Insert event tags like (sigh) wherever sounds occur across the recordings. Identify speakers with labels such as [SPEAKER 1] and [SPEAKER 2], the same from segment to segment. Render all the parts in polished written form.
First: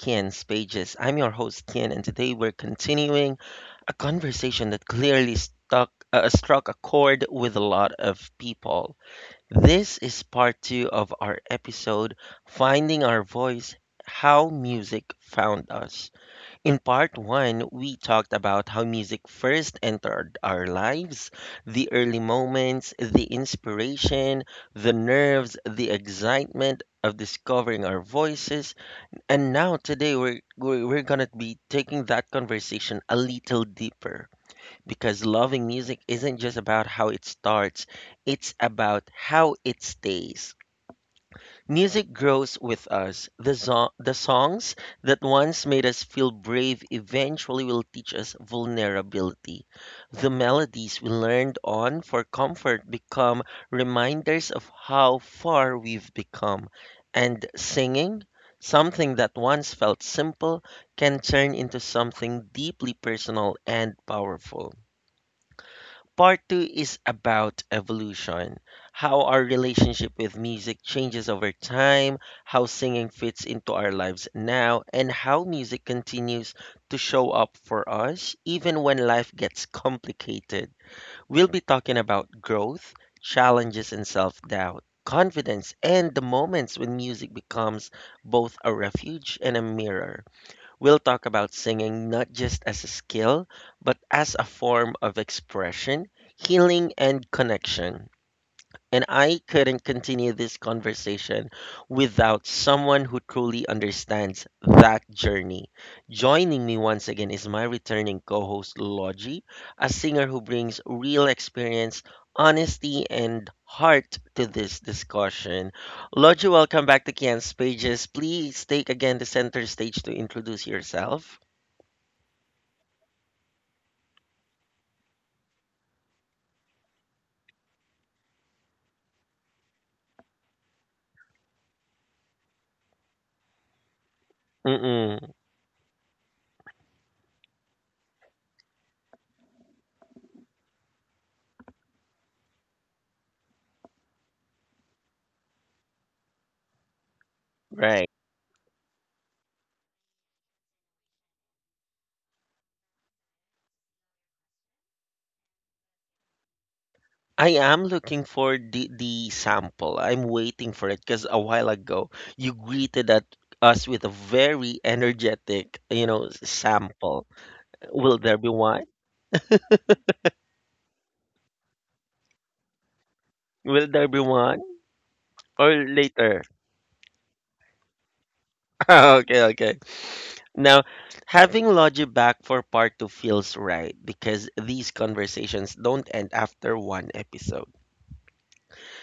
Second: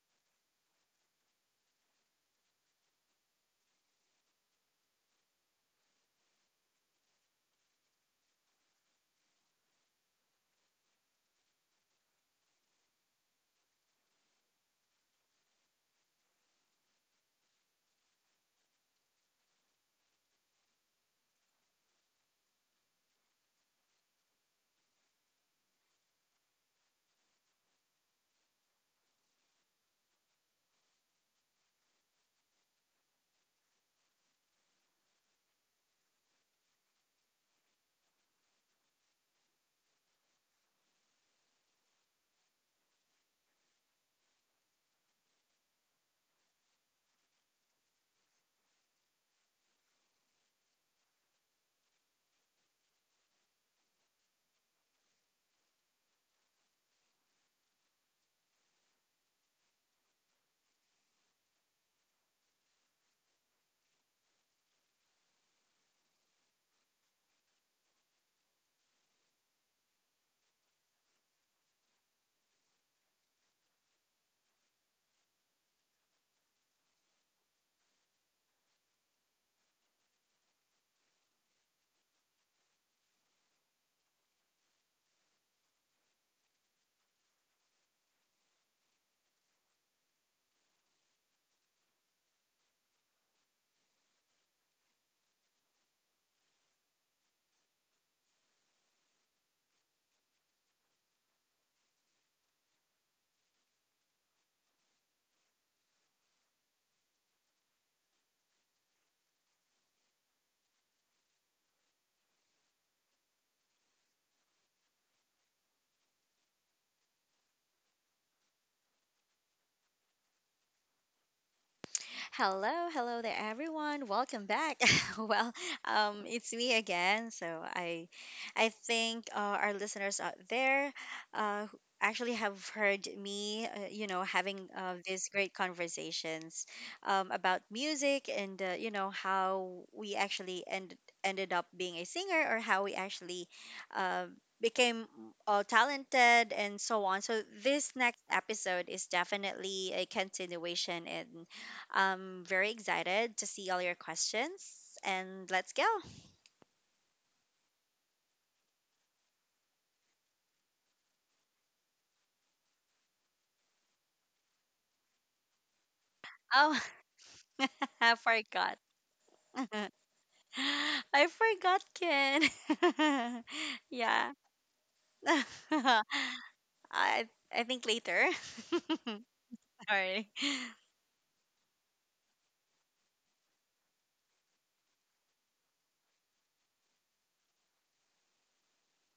[SPEAKER 1] Kian's Pages. I'm your host, Kian, and today we're continuing a conversation that clearly struck a chord with a lot of people. This is part two of our episode Finding Our Voice, How Music Found Us. In part one, we talked about how music first entered our lives, the early moments, the inspiration, the nerves, the excitement of discovering our voices. And now, today, we're going to be taking that conversation a little deeper, because loving music isn't just about how it starts, it's about how it stays. Music grows with us. The songs that once made us feel brave eventually will teach us vulnerability. The melodies we learned on for comfort become reminders of how far we've become. And singing, something that once felt simple, can turn into something deeply personal and powerful. Part two is about evolution, how our relationship with music changes over time, how singing fits into our lives now, and how music continues to show up for us even when life gets complicated. We'll be talking about growth, challenges, and self doubt, confidence, and the moments when music becomes both a refuge and a mirror. We'll talk about singing not just as a skill, but as a form of expression, healing, and connection. And I couldn't continue this conversation without someone who truly understands that journey. Joining me once again is my returning co host, Logie, a singer who brings real experience, honesty, and heart to this discussion. Logie, welcome back to Kian's Pages. Please take again the center stage to introduce yourself.
[SPEAKER 2] Hello, hello there, everyone. Welcome back. (laughs) well, it's me again. So I think our listeners out there, who actually have heard me, having these
[SPEAKER 1] Mm-mm.
[SPEAKER 2] great conversations, about music and how we actually ended up being a singer, or how we actually, uh, became talented, and so on. So this next episode is definitely a continuation, and I'm very excited to see all your questions and let's go.
[SPEAKER 1] I am looking for the sample. I'm waiting for it because a while ago you greeted at us with a very energetic, you know,
[SPEAKER 2] Oh,
[SPEAKER 1] sample.
[SPEAKER 2] (laughs) I
[SPEAKER 1] Will there be
[SPEAKER 2] forgot.
[SPEAKER 1] one?
[SPEAKER 2] (laughs) I forgot, Ken. (laughs)
[SPEAKER 1] Will there
[SPEAKER 2] Yeah.
[SPEAKER 1] be one?
[SPEAKER 2] (laughs)
[SPEAKER 1] Or later?
[SPEAKER 2] I I think later.
[SPEAKER 1] (laughs)
[SPEAKER 2] (laughs)
[SPEAKER 1] Okay, okay.
[SPEAKER 2] Sorry.
[SPEAKER 1] Now, having Logie back for part two feels right, because these conversations don't end after one episode.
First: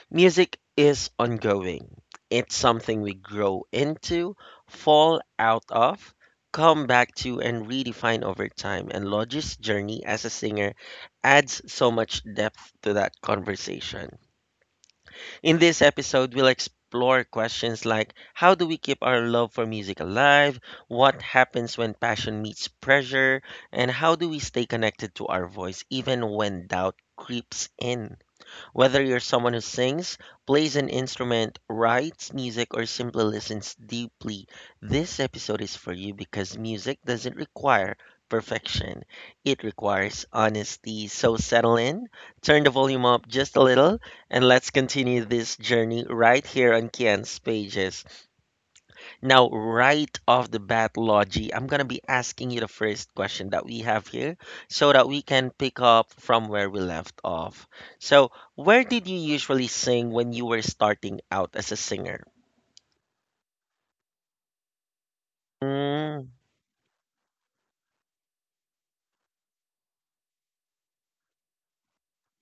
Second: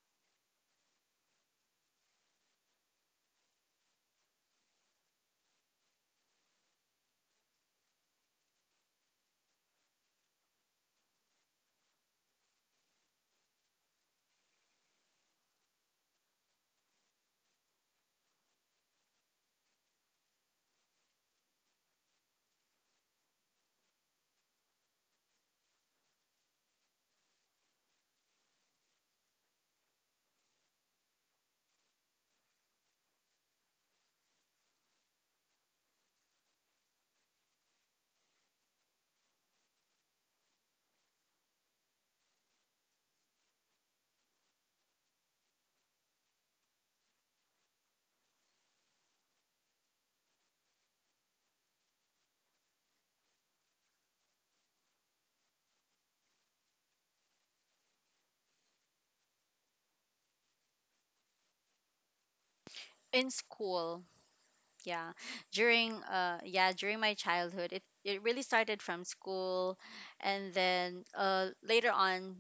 [SPEAKER 1] Music is ongoing. It's something we grow into, fall out of, come back to, and redefine over time. And Lodge's journey as a singer adds so much depth to that conversation. In this episode, we'll explore questions like, how do we keep our love for music alive? What happens when passion meets pressure? And how do we stay connected to our voice even when doubt creeps in? Whether you're someone who sings, plays an instrument, writes music, or simply listens deeply, this episode is for you, because music doesn't require perfection. It requires honesty. So settle in, turn the volume up just a little, and let's continue this journey right here on Kian's Pages. Now, right off the bat, Logie, I'm going to be asking you the first question that we have here, so that we can pick up from where we left off. So, where did you usually sing when you were starting out as a singer?
[SPEAKER 2] In school, yeah, during
[SPEAKER 1] Mm,
[SPEAKER 2] during my childhood it really started from school, and then later on,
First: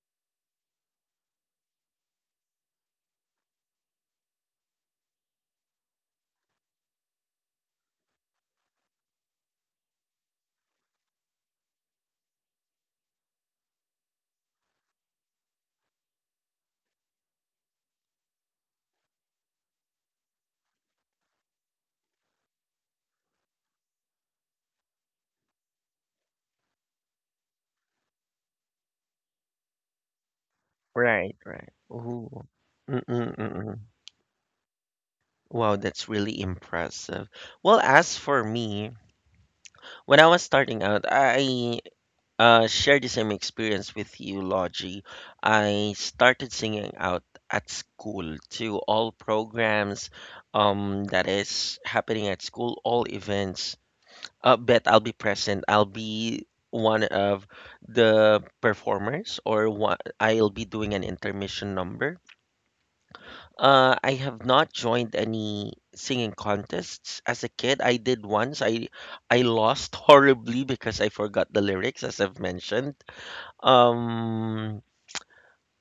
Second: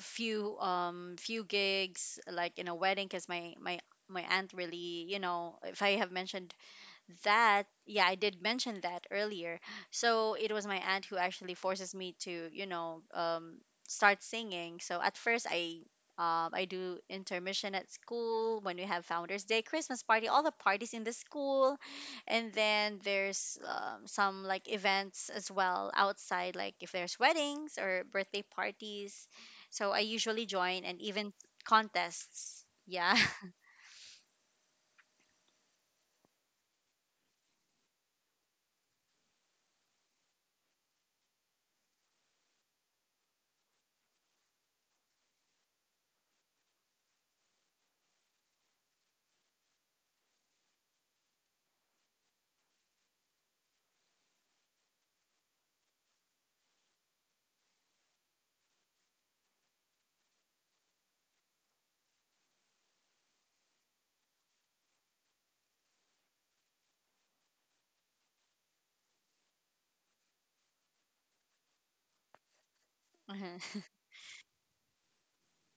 [SPEAKER 2] few gigs like in a wedding, because my aunt really, you know, if I have mentioned that, yeah, I did mention that earlier. So it was my aunt who actually forces me to, you know, start singing. So at first I, I do intermission at school when we have founders day, christmas party, all the parties in the school, and then there's, some like events as well outside, like if there's weddings or birthday parties, so I usually join, and even
[SPEAKER 1] right, right. Ooh.
[SPEAKER 2] contests, yeah.
[SPEAKER 1] Mm-mm-mm. Wow, that's really impressive. Well, as for me, when I was starting out, I share the same experience with you, Logie. I started singing out at school to all programs that is happening at school, all events. I bet I'll be present. I'll be one of the performers, or one, I'll be doing an intermission number. I have not joined any singing contests as a kid. I did once. I lost (laughs) horribly because I forgot the lyrics, as I've mentioned.
[SPEAKER 2] (laughs)
[SPEAKER 1] um,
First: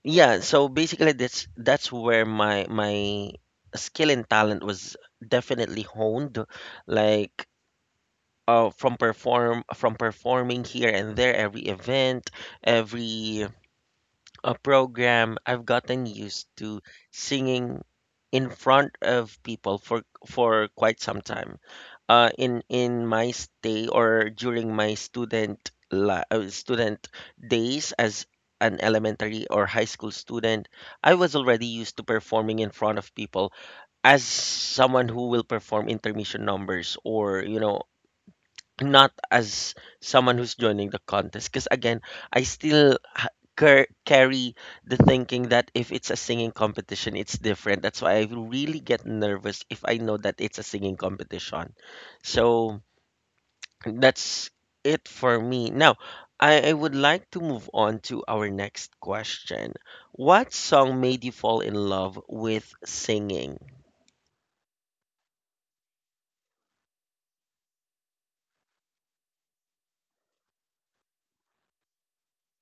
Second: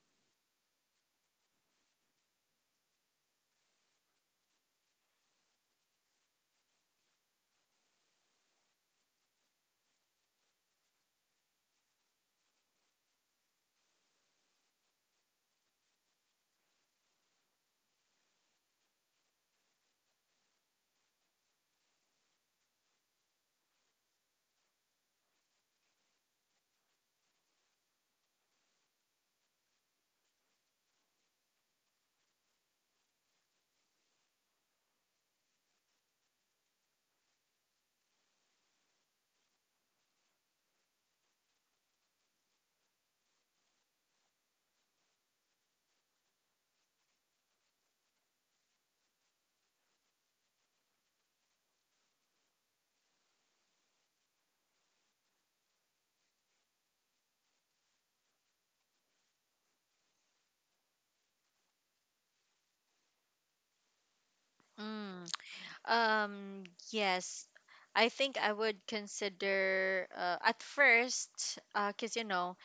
[SPEAKER 1] yeah, so basically that's where my skill and talent was definitely honed. Like from performing here and there every event, every program, I've gotten used to singing in front of people for quite some time, in my stay or during my student days. As an elementary or high school student, I was already used to performing in front of people as someone who will perform intermission numbers, or you know, not as someone who's joining the contest, because again, I still carry the thinking that if it's a singing competition it's different. That's why I really get nervous if I know that it's a singing competition. So that's it for me. Now, I would like to move on to our next question. What song made you fall in love with singing?
[SPEAKER 2] Mhm. Um, yes. I think I would consider, at first, because, you know,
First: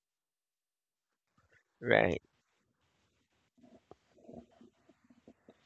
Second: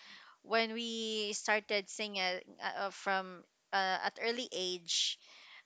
[SPEAKER 2] when we started singing,
[SPEAKER 1] Right.
[SPEAKER 2] from at early age,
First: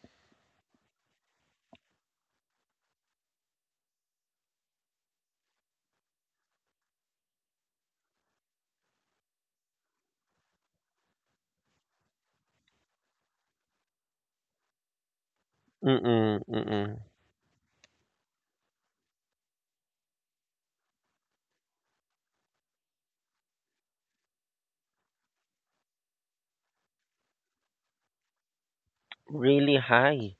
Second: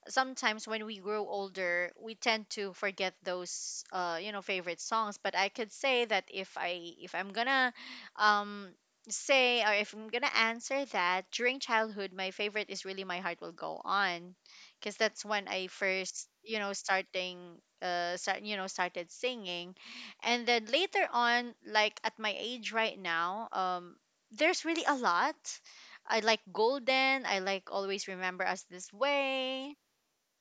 [SPEAKER 2] sometimes when we grow older, we tend to forget those, you know, favorite songs. But I could say that, if I'm gonna, um, say, or if I'm gonna answer that, during childhood, my favorite is really "My Heart Will Go On," because that's when I first,
[SPEAKER 1] Mm-mm,
[SPEAKER 2] you know,
[SPEAKER 1] mm-mm.
[SPEAKER 2] started singing, and then later on, like at my age right now, there's really a lot. I like Golden. I like Always Remember Us This Way.
[SPEAKER 1] Really high.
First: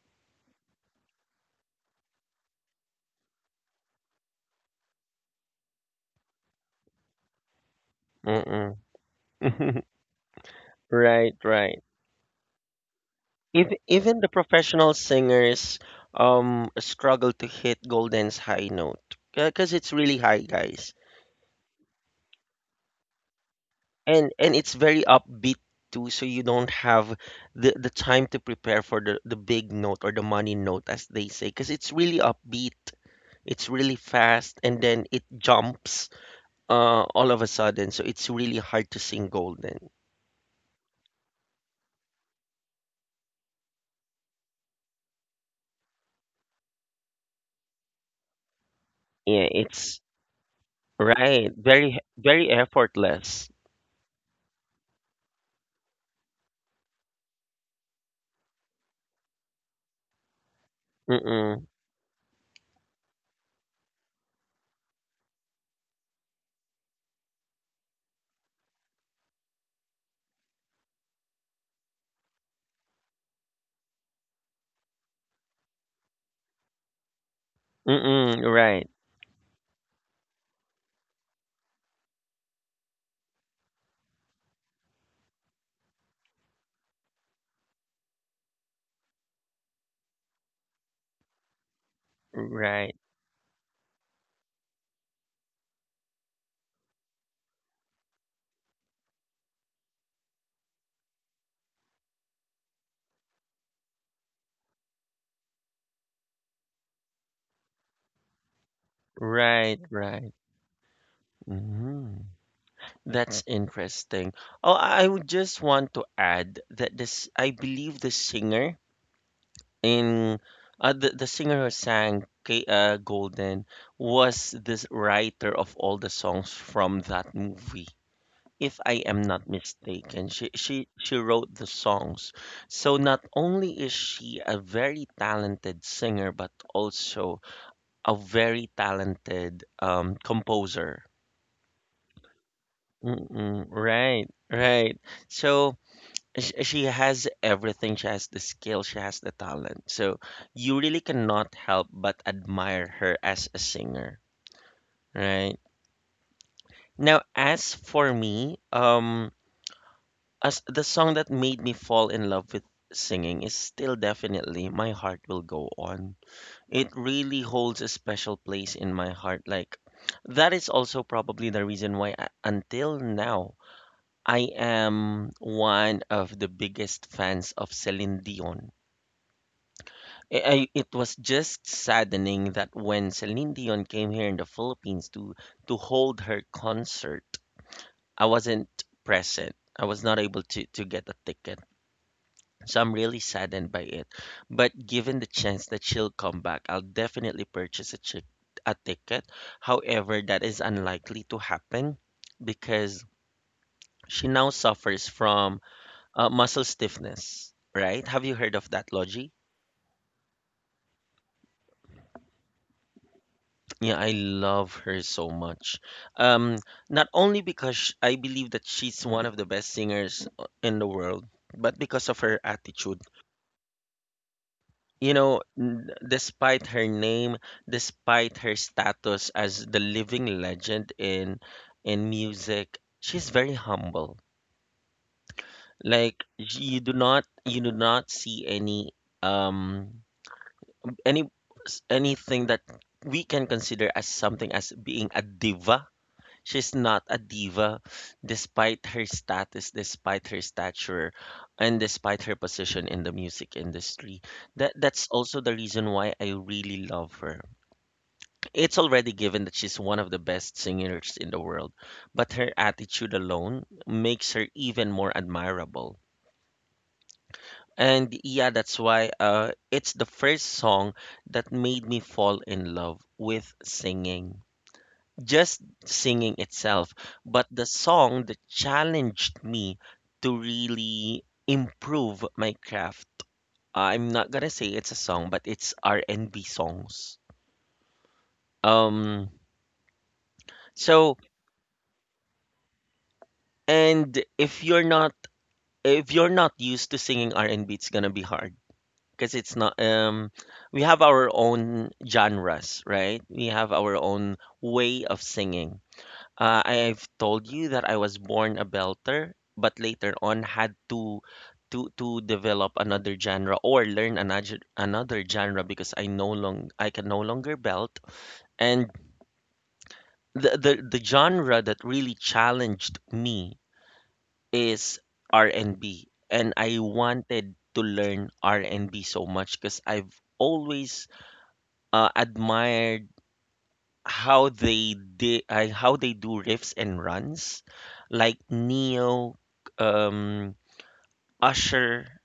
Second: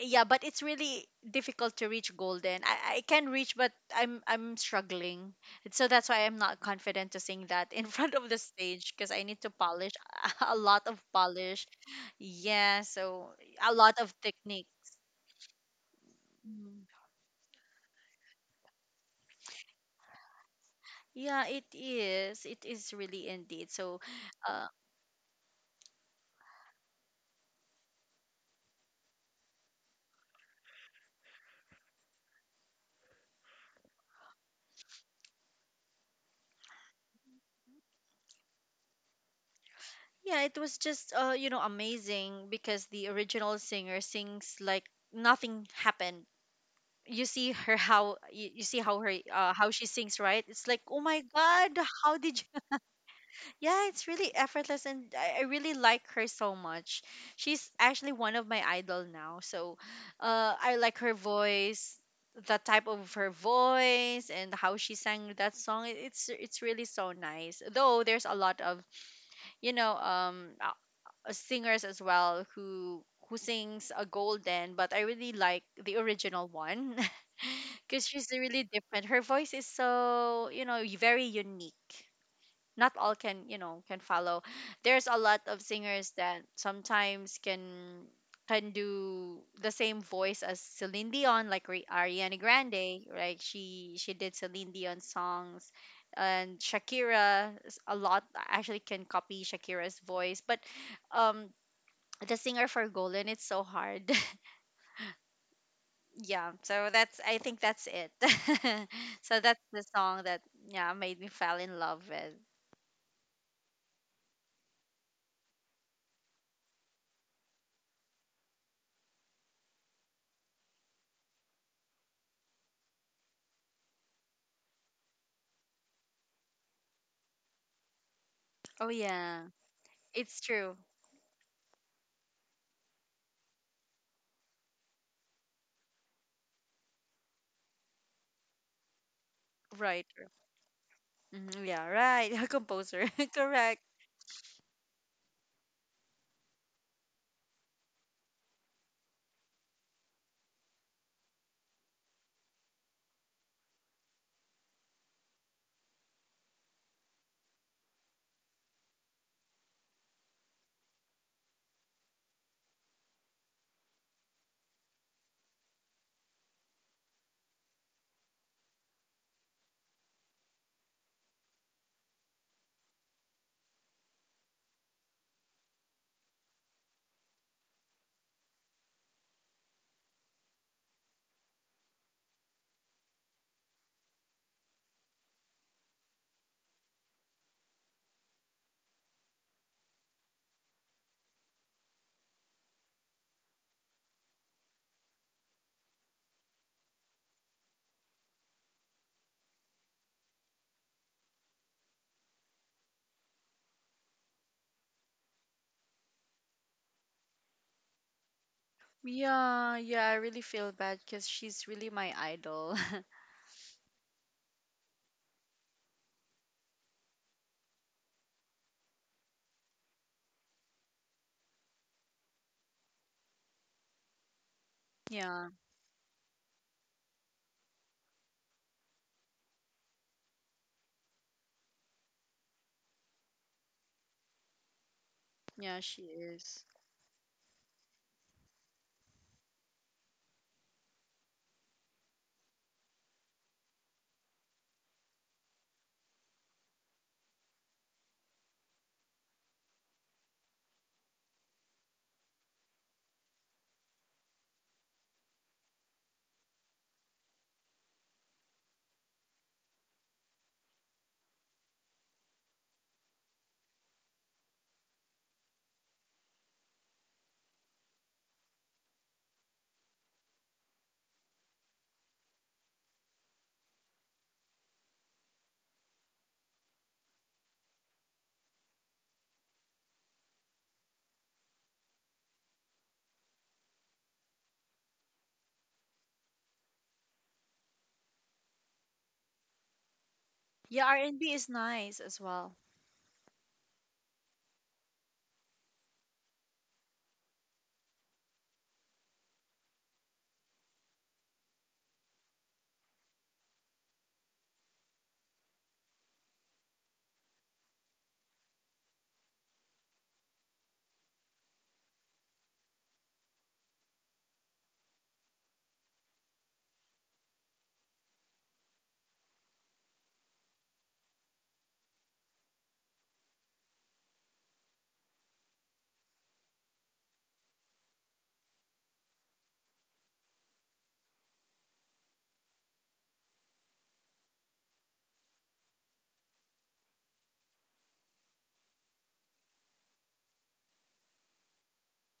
[SPEAKER 2] Yeah, but it's really difficult to reach Golden. I can reach, but I'm struggling. So that's why I'm not confident to sing that in (laughs) front of the
[SPEAKER 1] Mm-mm.
[SPEAKER 2] stage because I need to
[SPEAKER 1] (laughs)
[SPEAKER 2] polish (laughs) a lot of
[SPEAKER 1] Right,
[SPEAKER 2] polish.
[SPEAKER 1] right.
[SPEAKER 2] Yeah, so a
[SPEAKER 1] Even
[SPEAKER 2] lot of
[SPEAKER 1] the
[SPEAKER 2] technique.
[SPEAKER 1] professional singers
[SPEAKER 2] Mhm.
[SPEAKER 1] struggle to hit Golden's high note because it's really high, guys.
[SPEAKER 2] Yeah, it is. It is really indeed. So,
[SPEAKER 1] And
[SPEAKER 2] uh,
[SPEAKER 1] it's very upbeat too, so you don't have the time to prepare for the big note or the money note, as they say, because it's really upbeat, it's really fast, and then it jumps all of a sudden. So it's really hard to sing Golden.
[SPEAKER 2] yeah, it was just, amazing, because the original singer sings like nothing happened. You see her how you see how her,
[SPEAKER 1] Yeah,
[SPEAKER 2] how she
[SPEAKER 1] it's
[SPEAKER 2] sings, right? It's like, oh my
[SPEAKER 1] right,
[SPEAKER 2] god,
[SPEAKER 1] very,
[SPEAKER 2] how did you?
[SPEAKER 1] very effortless.
[SPEAKER 2] (laughs) Yeah, it's really effortless, and I really like her so much. She's actually one of my idol now. So I like her
[SPEAKER 1] Mm-mm,
[SPEAKER 2] voice, the type of her voice and how she sang that song. It's really so nice, though there's a lot of, you know, singers as well who sings a Golden, but I really like the original one. (laughs) Because she's
[SPEAKER 1] mm-mm,
[SPEAKER 2] really
[SPEAKER 1] right,
[SPEAKER 2] different. Her voice is so, you know, very unique. Not all can, you know, can follow. There's a lot of singers that sometimes can do the same voice as Celine Dion, like Ariana
[SPEAKER 1] right,
[SPEAKER 2] Grande, right? She did Celine Dion songs, and Shakira a lot actually can copy Shakira's voice, but um the singer for Golden, it's so hard. (laughs) Yeah, so that's, I think that's it. (laughs) So that's
[SPEAKER 1] right,
[SPEAKER 2] the song
[SPEAKER 1] right.
[SPEAKER 2] that, yeah, made me fall in love
[SPEAKER 1] Mm-hmm.
[SPEAKER 2] with.
[SPEAKER 1] That's interesting. Oh, I would just want to add that this, I believe the singer in the singer who sang Golden was this writer of all the songs from that movie. If
[SPEAKER 2] Oh
[SPEAKER 1] I am
[SPEAKER 2] yeah,
[SPEAKER 1] not mistaken,
[SPEAKER 2] it's
[SPEAKER 1] she,
[SPEAKER 2] true.
[SPEAKER 1] she wrote the songs. So not only is she a very talented singer, but also a very talented
[SPEAKER 2] Writer.
[SPEAKER 1] composer.
[SPEAKER 2] Mhm, yeah, right. (laughs) Composer. (laughs)
[SPEAKER 1] Mm-mm,
[SPEAKER 2] Correct.
[SPEAKER 1] right, right. So, she has everything. She has the skill, she has the talent. So you really cannot help but admire her as a singer, right? Now, as for me, as the song that made me fall in love with singing is still definitely My Heart Will Go On. It really holds a special place in my heart. Like, that is also probably the reason why I, until now, I am one of the biggest fans of Celine Dion. It was just saddening that when Celine Dion came here in the Philippines to hold her concert, I wasn't present. I was not able to get a ticket. So I'm really saddened by it. But given the chance that she'll come back, I'll definitely purchase a ticket. However, that is unlikely to happen because she now suffers from muscle stiffness, right? Have you heard of that, Logie?
[SPEAKER 2] Yeah, yeah, I really feel bad because she's really my idol. (laughs)
[SPEAKER 1] Yeah, I love her so much. Um, not only because I believe that she's one of the best singers in the world, but because of her attitude. You know,
[SPEAKER 2] Yeah,
[SPEAKER 1] despite her name, despite her status as the living legend in music, she's very humble.
[SPEAKER 2] yeah, she
[SPEAKER 1] Like,
[SPEAKER 2] is.
[SPEAKER 1] you do not see any um any anything that we can consider as something as being a diva. She's not a diva despite her status, despite her stature, and despite her position in the music industry. That's also the reason why I really love her. It's already given that she's one of the best singers in the world, but her attitude alone makes her even more admirable. And yeah, that's why it's the first song that made me fall in love with singing. Just singing itself, but the song that challenged me to really improve my craft. I'm not gonna say it's a song, but it's R&B songs. Um,
[SPEAKER 2] Yeah,
[SPEAKER 1] so
[SPEAKER 2] R&B is nice as well.
[SPEAKER 1] and if you're not, if you're not used to singing R&B, it's gonna be hard, because it's not we have our own genres, right? We have our own way of singing. I've told you that I was born a belter, but later on had to to develop another genre, or learn another genre, because I no long I can no longer belt. And the genre that really challenged me is R&B, and B, and I wanted to learn R&B so much, because I've always admired how they did how they do riffs and runs, like Neo, um Usher,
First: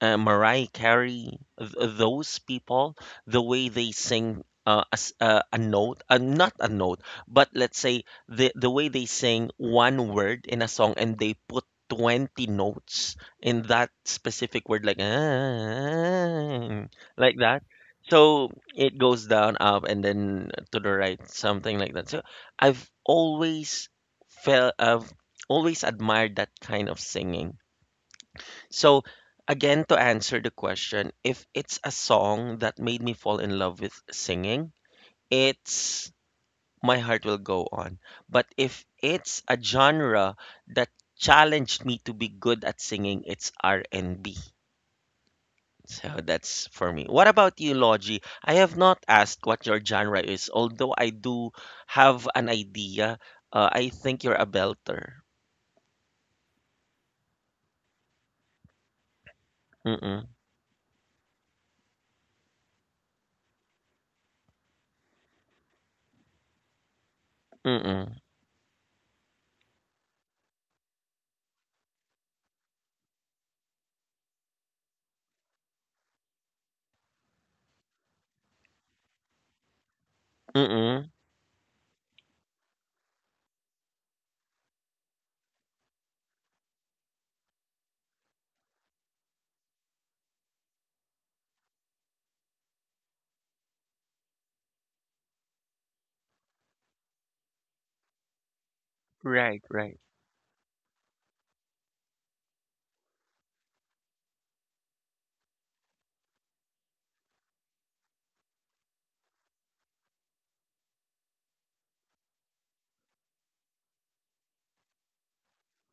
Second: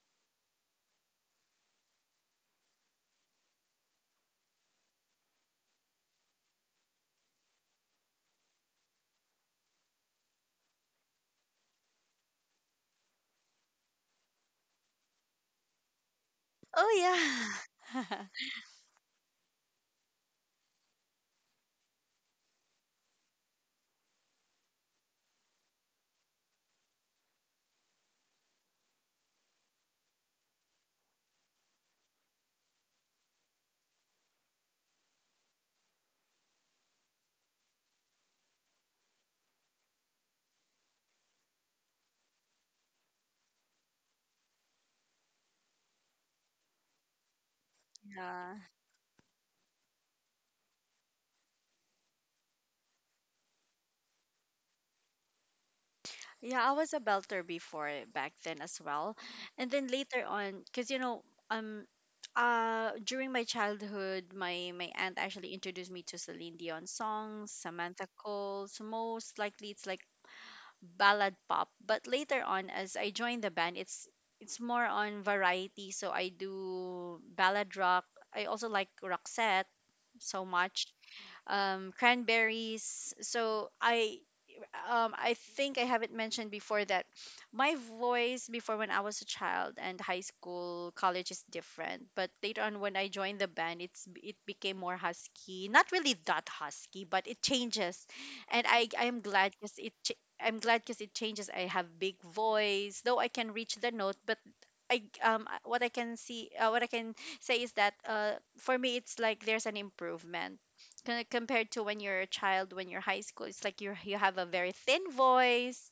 [SPEAKER 1] Mariah Carey, those people, the way they sing a, s- a note, not a note, but let's say the way they sing one word in a song and they put 20 notes in that specific word, like, ah,
[SPEAKER 2] Oh
[SPEAKER 1] like that.
[SPEAKER 2] yeah.
[SPEAKER 1] So
[SPEAKER 2] (laughs)
[SPEAKER 1] it goes down, up, and then to the right, something like that. So I've always felt, I've always admired that kind of singing. So, again, to answer the question, if it's a song that made me fall in love with singing, it's My Heart Will Go On. But if it's a genre that challenged me to be good at singing, it's R&B. So that's for me. What about you, Logie? I
[SPEAKER 2] Yeah.
[SPEAKER 1] have not asked what your genre is, although I do have an idea. I think you're a belter.
[SPEAKER 2] Yeah, I was a belter before back then as well. And then
[SPEAKER 1] Mm-mm,
[SPEAKER 2] later on, because, you know, um during my childhood, my aunt actually introduced me to Celine Dion songs, Samantha
[SPEAKER 1] mm-mm,
[SPEAKER 2] Cole. So most likely it's like ballad pop. But later on, as I joined the band, it's more on variety. So I do ballad rock. I also like Roxette so much,
[SPEAKER 1] mm-mm.
[SPEAKER 2] cranberries. So I, I think I haven't mentioned before that my voice before when I was a child and high school, college is different. But later on when I joined the band, it became more husky. Not really that husky, but it changes, and I I'm glad
[SPEAKER 1] Right,
[SPEAKER 2] because it.
[SPEAKER 1] right,
[SPEAKER 2] Ch- I'm glad because it changes. I have big voice, though I can reach the note. But I, what I can see, what I can say is that, for me it's like there's an improvement compared to when you're a child, when you're high school, it's like you have a very thin voice.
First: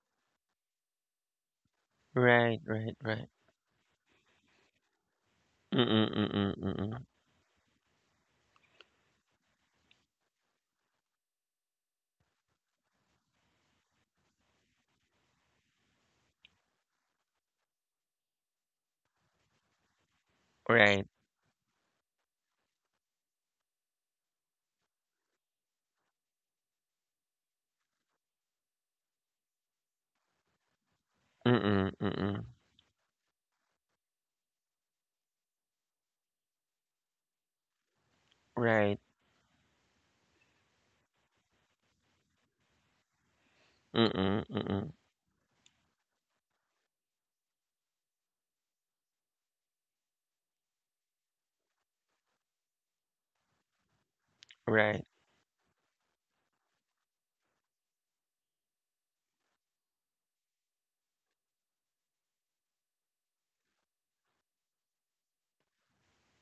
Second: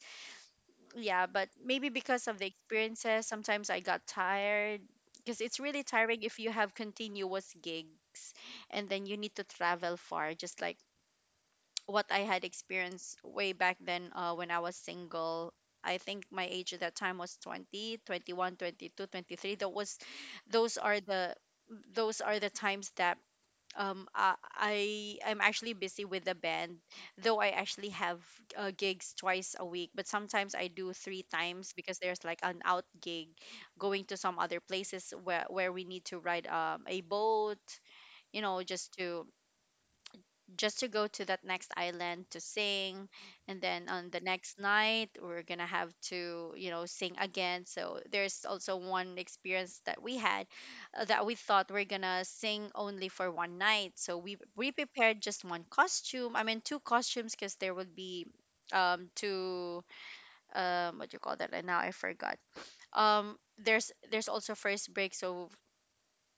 [SPEAKER 2] Yeah, but maybe because of the
[SPEAKER 1] right, right, right.
[SPEAKER 2] experiences, sometimes I got tired, because it's
[SPEAKER 1] Mm,
[SPEAKER 2] really tiring if
[SPEAKER 1] mm,
[SPEAKER 2] you have
[SPEAKER 1] mm,
[SPEAKER 2] continuous gigs, and then you need to travel far. Just like what I had experienced way back then, when I was single. I think my age at that time was 20, 21, 22, 23. That was, those
[SPEAKER 1] right.
[SPEAKER 2] are the those are the times that, I'm actually busy with the band, though I actually have, gigs twice a week, but sometimes I do three times,
[SPEAKER 1] Mm,
[SPEAKER 2] because there's
[SPEAKER 1] mm,
[SPEAKER 2] like an out gig, going to some other places where we need to ride, a boat, you know,
[SPEAKER 1] right.
[SPEAKER 2] just to go to that next island to sing, and then on the
[SPEAKER 1] Mm,
[SPEAKER 2] next
[SPEAKER 1] mm,
[SPEAKER 2] night we're gonna have to, you know, sing again. So there's also one experience that we had, that we thought we're gonna sing only for one night, so we
[SPEAKER 1] right.
[SPEAKER 2] prepared just one costume, I mean two costumes, because there would be, two, what do you call that and now I forgot there's, also first break. So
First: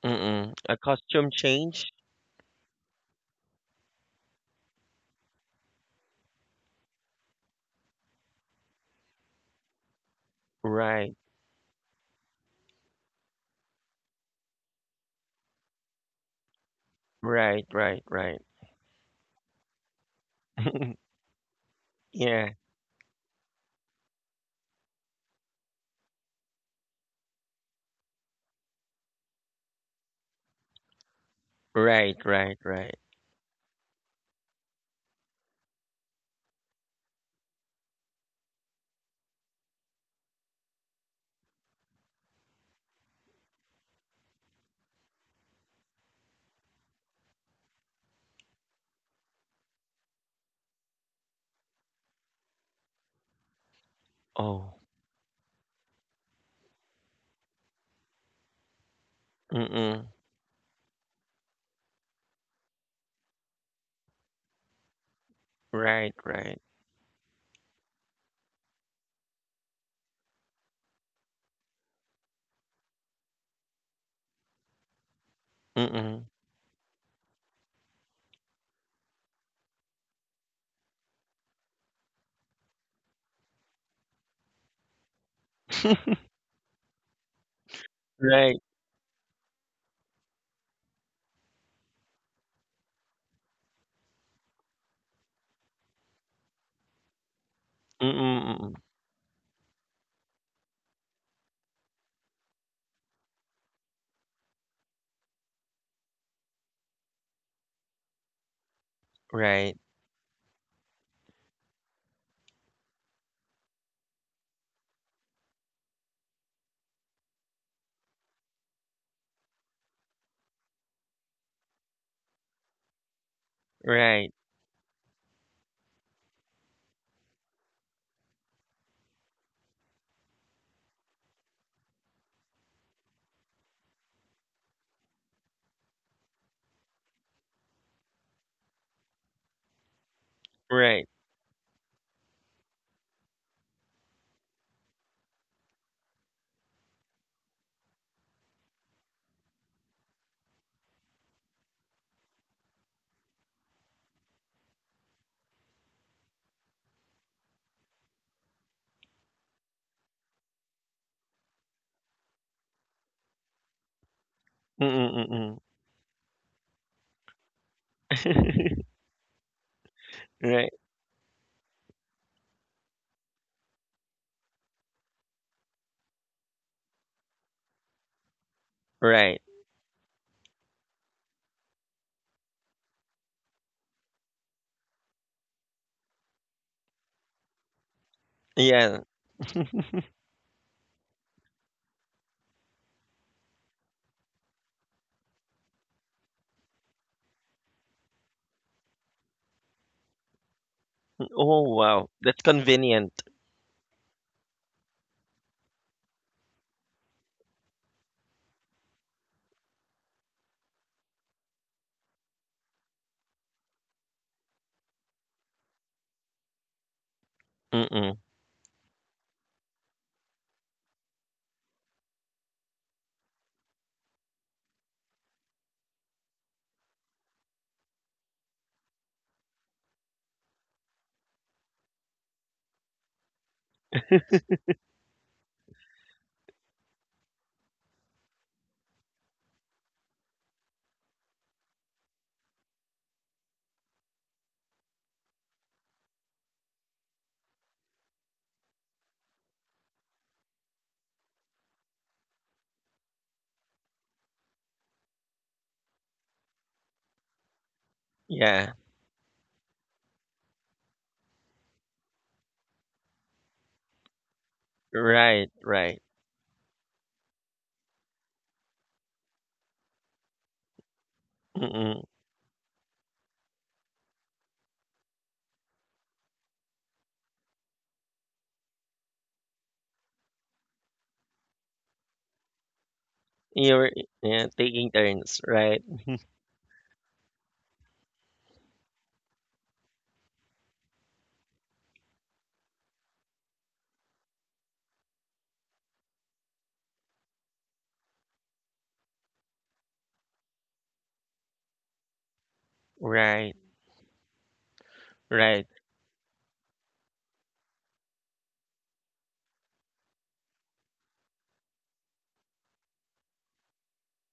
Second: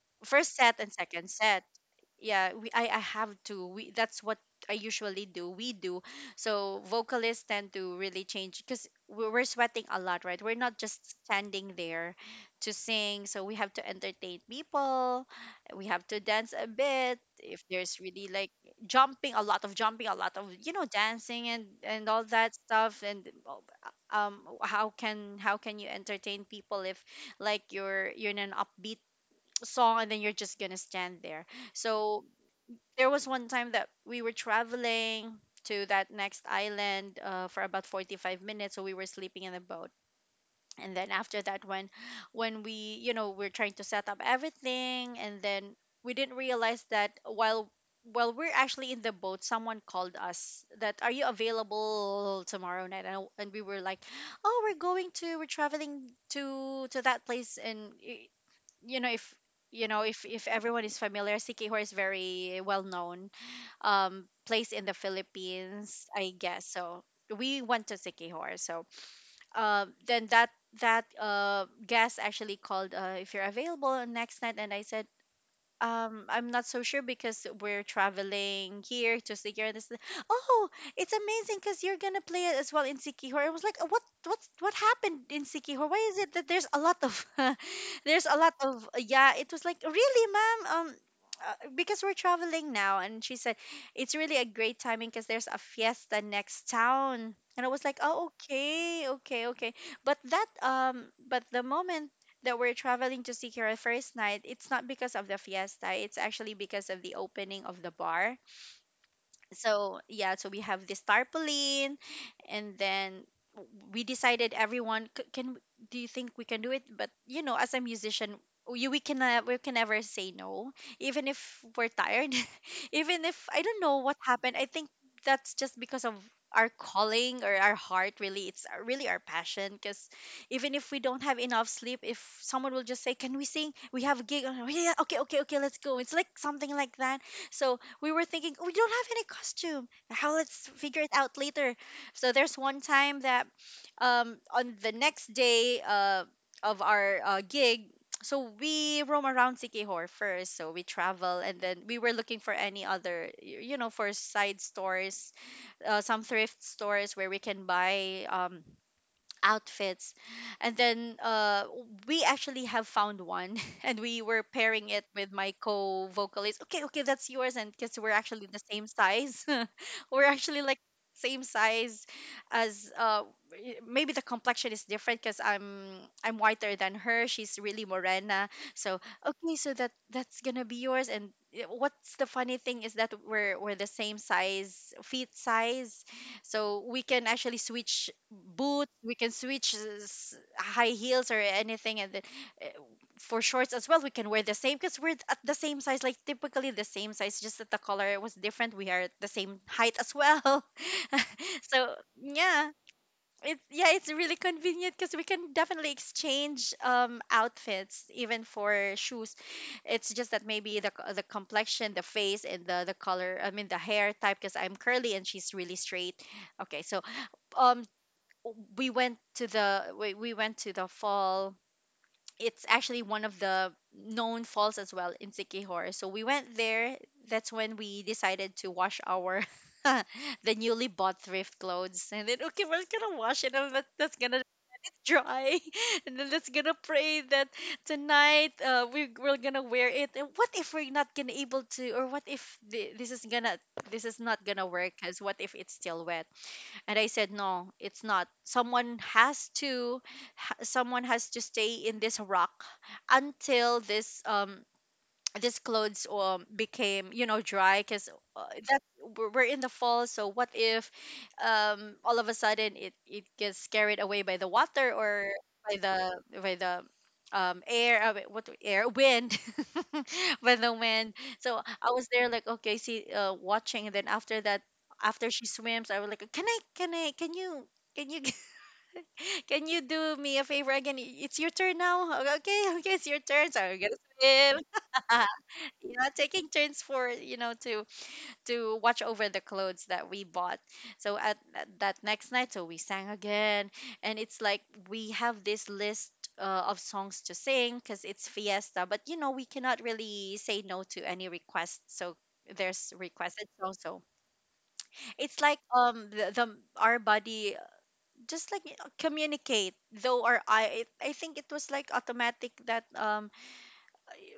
[SPEAKER 1] Mm.
[SPEAKER 2] first
[SPEAKER 1] A
[SPEAKER 2] set and second
[SPEAKER 1] costume
[SPEAKER 2] set.
[SPEAKER 1] change?
[SPEAKER 2] Yeah we, I have to we that's what I usually do we do. So vocalists tend to really change, because we're sweating a lot, right? We're not just
[SPEAKER 1] Right.
[SPEAKER 2] standing there to sing. So we have to entertain people, we have to dance a bit, if
[SPEAKER 1] Right,
[SPEAKER 2] there's
[SPEAKER 1] right,
[SPEAKER 2] really
[SPEAKER 1] right.
[SPEAKER 2] like jumping, a lot of, you know,
[SPEAKER 1] (laughs)
[SPEAKER 2] dancing and all that
[SPEAKER 1] Yeah.
[SPEAKER 2] stuff. And, how can you entertain people if, like, you're in an upbeat song, and then you're just gonna stand there.
[SPEAKER 1] Right,
[SPEAKER 2] So
[SPEAKER 1] right, right.
[SPEAKER 2] there was one time that we were traveling to that next island, for about 45 minutes, so we were sleeping in the boat. And then after that, when we, you know, we're trying to set up everything, and then we didn't realize that while we're actually in the boat, someone called us that, are you available tomorrow night? And, we were like, oh, we're
[SPEAKER 1] Oh.
[SPEAKER 2] going to, we're traveling to that place, and, you know,
[SPEAKER 1] Mm,
[SPEAKER 2] if everyone is familiar, Sikihor is very well known, place in the Philippines,
[SPEAKER 1] right,
[SPEAKER 2] I
[SPEAKER 1] right.
[SPEAKER 2] guess. So we went to Sikihor. So, then that that guest actually called, uh, if you're available on next night, and I said,
[SPEAKER 1] Mm.
[SPEAKER 2] I'm not so sure, because we're traveling here to Sikihor. This, oh, it's amazing, because you're gonna play it as well in Sikihor. I was like, what happened in Sikihor? Why is
[SPEAKER 1] (laughs)
[SPEAKER 2] it that there's a lot of (laughs) there's a lot
[SPEAKER 1] Right.
[SPEAKER 2] of yeah? It was like, really, ma'am. Because we're traveling now, and she said it's really a great timing because there's a fiesta next town. And I was like, oh,
[SPEAKER 1] Mm, mm.
[SPEAKER 2] okay, okay, okay. But that, but the moment that we're traveling to Sikira first night, it's not because of the fiesta. It's actually because of the opening of the bar,
[SPEAKER 1] Right.
[SPEAKER 2] so yeah, so we have this tarpaulin and then we decided, everyone, do you think we can do it?" But you know, as a musician, we can never say no, even if we're tired. (laughs) Even if I don't know what
[SPEAKER 1] Right.
[SPEAKER 2] happened, I think that's just because of our calling or our heart. Really, it's really our passion because even if we don't have enough sleep, if someone will just say, "Can we sing? We have a gig." Oh, yeah, okay, okay, okay, let's go. It's like something like that. So we were thinking, "Oh, we don't have any costume. How? Let's figure
[SPEAKER 1] Right.
[SPEAKER 2] it out later." So there's one time that on the next day, of our gig, so we roam around Sikihor first, so we travel, and then we were looking for any other you know, for side stores, some thrift stores where we can buy outfits. And then we actually have found one, (laughs) and we were pairing it with my
[SPEAKER 1] Mm,
[SPEAKER 2] co-vocalist. Okay, okay, that's yours, and because we're actually the
[SPEAKER 1] mm. (laughs)
[SPEAKER 2] same size. (laughs) We're actually
[SPEAKER 1] Right.
[SPEAKER 2] like same size as maybe the complexion is different because I'm whiter than her. She's really morena, so
[SPEAKER 1] Right.
[SPEAKER 2] okay, so that 's gonna be yours. And what's the funny thing is that we're the same size, feet size, so we can actually switch boots.
[SPEAKER 1] Yeah.
[SPEAKER 2] We can switch high heels or anything. And then uh, for shorts as well, we can wear the same because we're at the same size, like typically the same size, just that the color was different. We are at the same height as well.
[SPEAKER 1] Oh,
[SPEAKER 2] (laughs) So
[SPEAKER 1] wow. That's
[SPEAKER 2] yeah,
[SPEAKER 1] convenient.
[SPEAKER 2] it's it's really convenient because we can definitely exchange outfits, even for shoes. It's just that maybe the the complexion, the face, and the color. I mean, the hair type, because I'm curly and she's really straight. Okay, so um
[SPEAKER 1] Mm.
[SPEAKER 2] we went to the we went to the fall. It's actually one of the known falls as well in Sikihor. So we went there. That's when we decided to wash our (laughs) the newly bought thrift clothes. And then okay, we're gonna wash it, and that's gonna dry, (laughs) and then let's gonna pray that tonight, we're gonna wear it. And what if we're not gonna able to, or what if this is gonna, this is not gonna work because what if it's still wet? And I said, no, it's not. Someone has to someone has to stay in this rock until this this clothes became, you know, dry. Because uh,
[SPEAKER 1] Yeah.
[SPEAKER 2] that we're in the fall, so what if all of a sudden it gets carried away by the water, or
[SPEAKER 1] Right, right.
[SPEAKER 2] by the air, wait, what air, wind, (laughs) by the wind. So I was
[SPEAKER 1] Mm.
[SPEAKER 2] there like, okay, see, watching. And then after that, after she swims, I was like, can I can you, can you (laughs) can you do me a favor again? It's your turn now. Okay, okay, it's your turn, so I'm gonna
[SPEAKER 1] You're yeah,
[SPEAKER 2] swim.
[SPEAKER 1] taking
[SPEAKER 2] (laughs)
[SPEAKER 1] turns, right?
[SPEAKER 2] Yeah, taking turns for, you know, to watch over the clothes that we bought. So at that next night, so we sang again, and it's like we have this list of songs to sing because it's fiesta. But you know, we cannot really say no to any requests. So there's requested
[SPEAKER 1] Right,
[SPEAKER 2] songs. So it's like
[SPEAKER 1] right.
[SPEAKER 2] the our body just like communicate though our eye. It, I think it was like automatic that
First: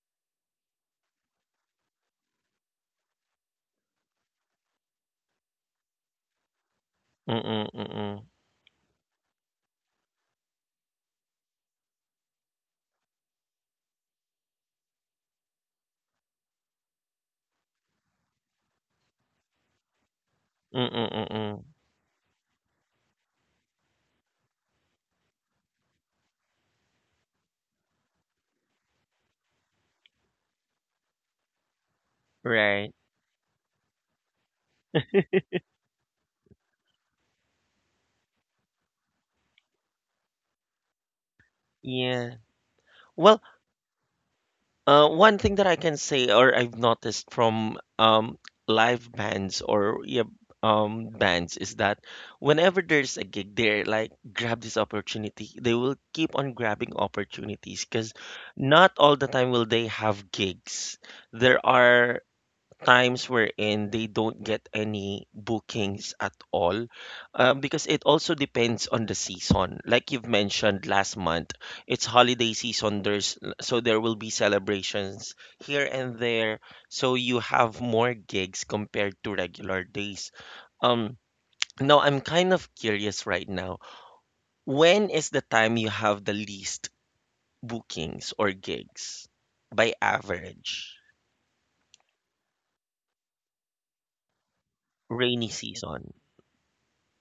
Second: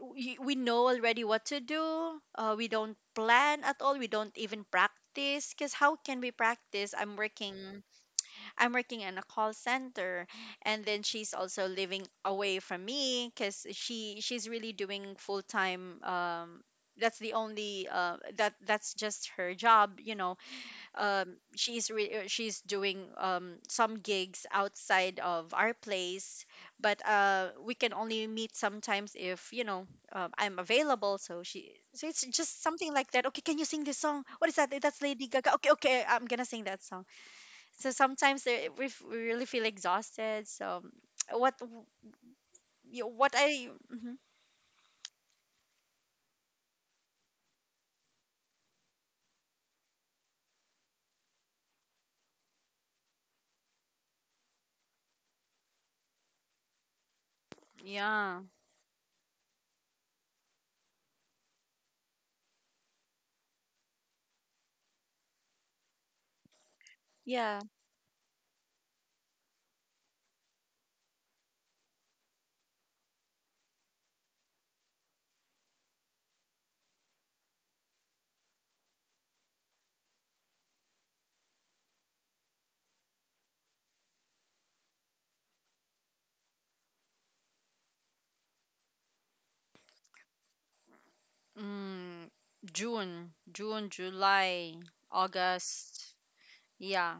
[SPEAKER 2] we know already what to do. We don't plan at all. We don't even practice. Cause how can we practice? I'm
[SPEAKER 1] Mm-mm,
[SPEAKER 2] working.
[SPEAKER 1] mm-mm,
[SPEAKER 2] I'm working in a call center, and then she's also living away from me. Cause she's really doing full time. That's the only. That 's just her job. You know,
[SPEAKER 1] mm-mm, mm-mm.
[SPEAKER 2] she's doing some gigs outside of our place, but we can only meet sometimes if you know, I'm available. So she, so it's just
[SPEAKER 1] Right.
[SPEAKER 2] something like that. Okay, can you sing this song? What is that? That's Lady Gaga. Okay, okay, I'm gonna sing that song. So sometimes we really feel exhausted. So (tsk) what
[SPEAKER 1] Yeah.
[SPEAKER 2] what
[SPEAKER 1] Well,
[SPEAKER 2] I mhm.
[SPEAKER 1] one thing that I can say, or I've noticed from live bands or yeah, bands is that whenever there's a gig, they're like grab this opportunity. They will keep on grabbing opportunities because
[SPEAKER 2] Yeah,
[SPEAKER 1] not all the time will they have gigs. There are times wherein they don't get any bookings at all,
[SPEAKER 2] yeah.
[SPEAKER 1] because it also depends on the season, like you've mentioned last month it's holiday season, there's so there will be celebrations here and there, so you have more gigs compared to regular days. Um now I'm kind of curious right now, when is the time you have the least bookings or gigs by average?
[SPEAKER 2] Mm, June, July,
[SPEAKER 1] Rainy season.
[SPEAKER 2] August. Yeah,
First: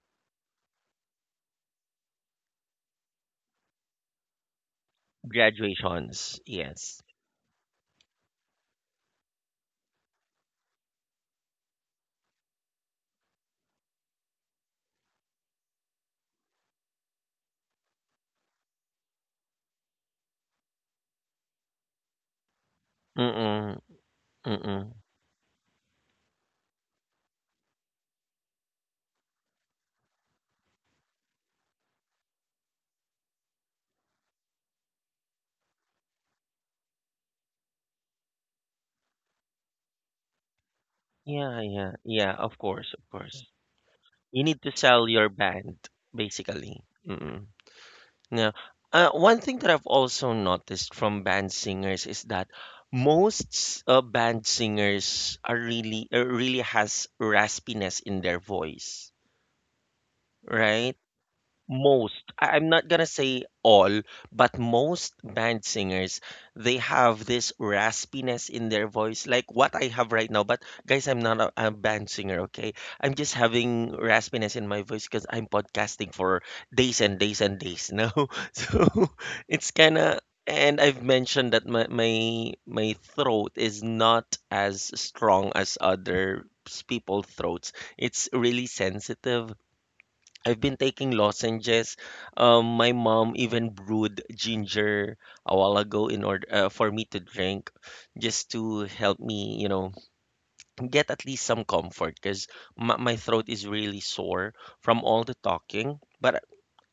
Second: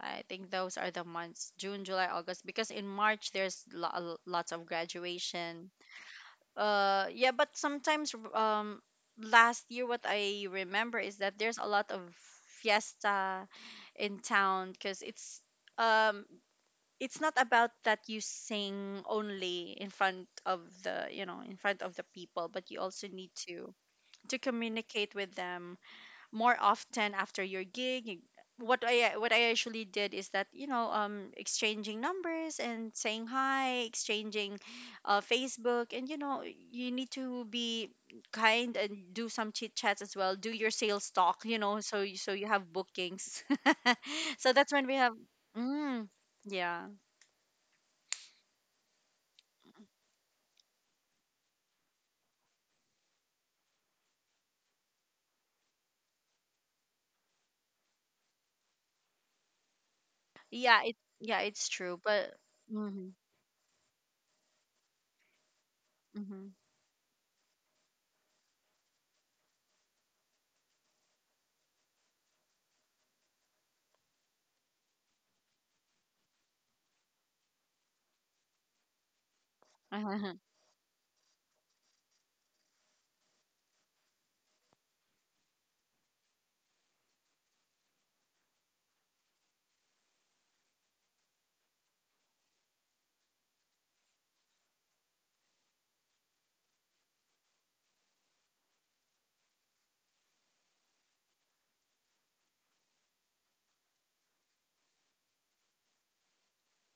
[SPEAKER 2] I think those are the months, June, July, August, because in March there's lots of graduation.
[SPEAKER 1] Graduations, yes.
[SPEAKER 2] Yeah, but sometimes last year, what I remember is that there's a lot of fiesta in town because um it's not about that you sing only in front of the you know, in front of the people, but you also need
[SPEAKER 1] Mm-mm,
[SPEAKER 2] to
[SPEAKER 1] mm-mm.
[SPEAKER 2] communicate with them more often. After your gig, what I, what I actually did is that, you know, exchanging numbers and saying hi, exchanging Facebook, and you know, you need to be kind and do some chit chats as well, do your sales talk, you
[SPEAKER 1] Yeah,
[SPEAKER 2] know,
[SPEAKER 1] yeah,
[SPEAKER 2] so you,
[SPEAKER 1] yeah,
[SPEAKER 2] so you
[SPEAKER 1] of
[SPEAKER 2] have
[SPEAKER 1] course, of
[SPEAKER 2] bookings.
[SPEAKER 1] course.
[SPEAKER 2] (laughs)
[SPEAKER 1] You
[SPEAKER 2] So
[SPEAKER 1] need
[SPEAKER 2] that's
[SPEAKER 1] to
[SPEAKER 2] when we
[SPEAKER 1] sell
[SPEAKER 2] have
[SPEAKER 1] your band,
[SPEAKER 2] mm,
[SPEAKER 1] basically.
[SPEAKER 2] yeah.
[SPEAKER 1] Mm-mm. Now, one thing that I've also noticed from band singers is that most band singers are really has raspiness in their voice,
[SPEAKER 2] Yeah, it,
[SPEAKER 1] right?
[SPEAKER 2] yeah, it's true,
[SPEAKER 1] Most,
[SPEAKER 2] but
[SPEAKER 1] I'm not gonna
[SPEAKER 2] hmm.
[SPEAKER 1] say all, but most band singers
[SPEAKER 2] Hmm.
[SPEAKER 1] they have this raspiness in their voice, like what I have right now. But guys, I'm not a band singer, okay. I'm just having raspiness in my voice because I'm podcasting for days and days and days now (laughs) so (laughs) it's kind of.
[SPEAKER 2] (laughs)
[SPEAKER 1] And I've mentioned that my throat is not as strong as other people's throats. It's really sensitive. I've been taking lozenges. My mom even brewed ginger a while ago in order for me to drink, just to help me, get at least some comfort because my throat is really sore from all the talking. But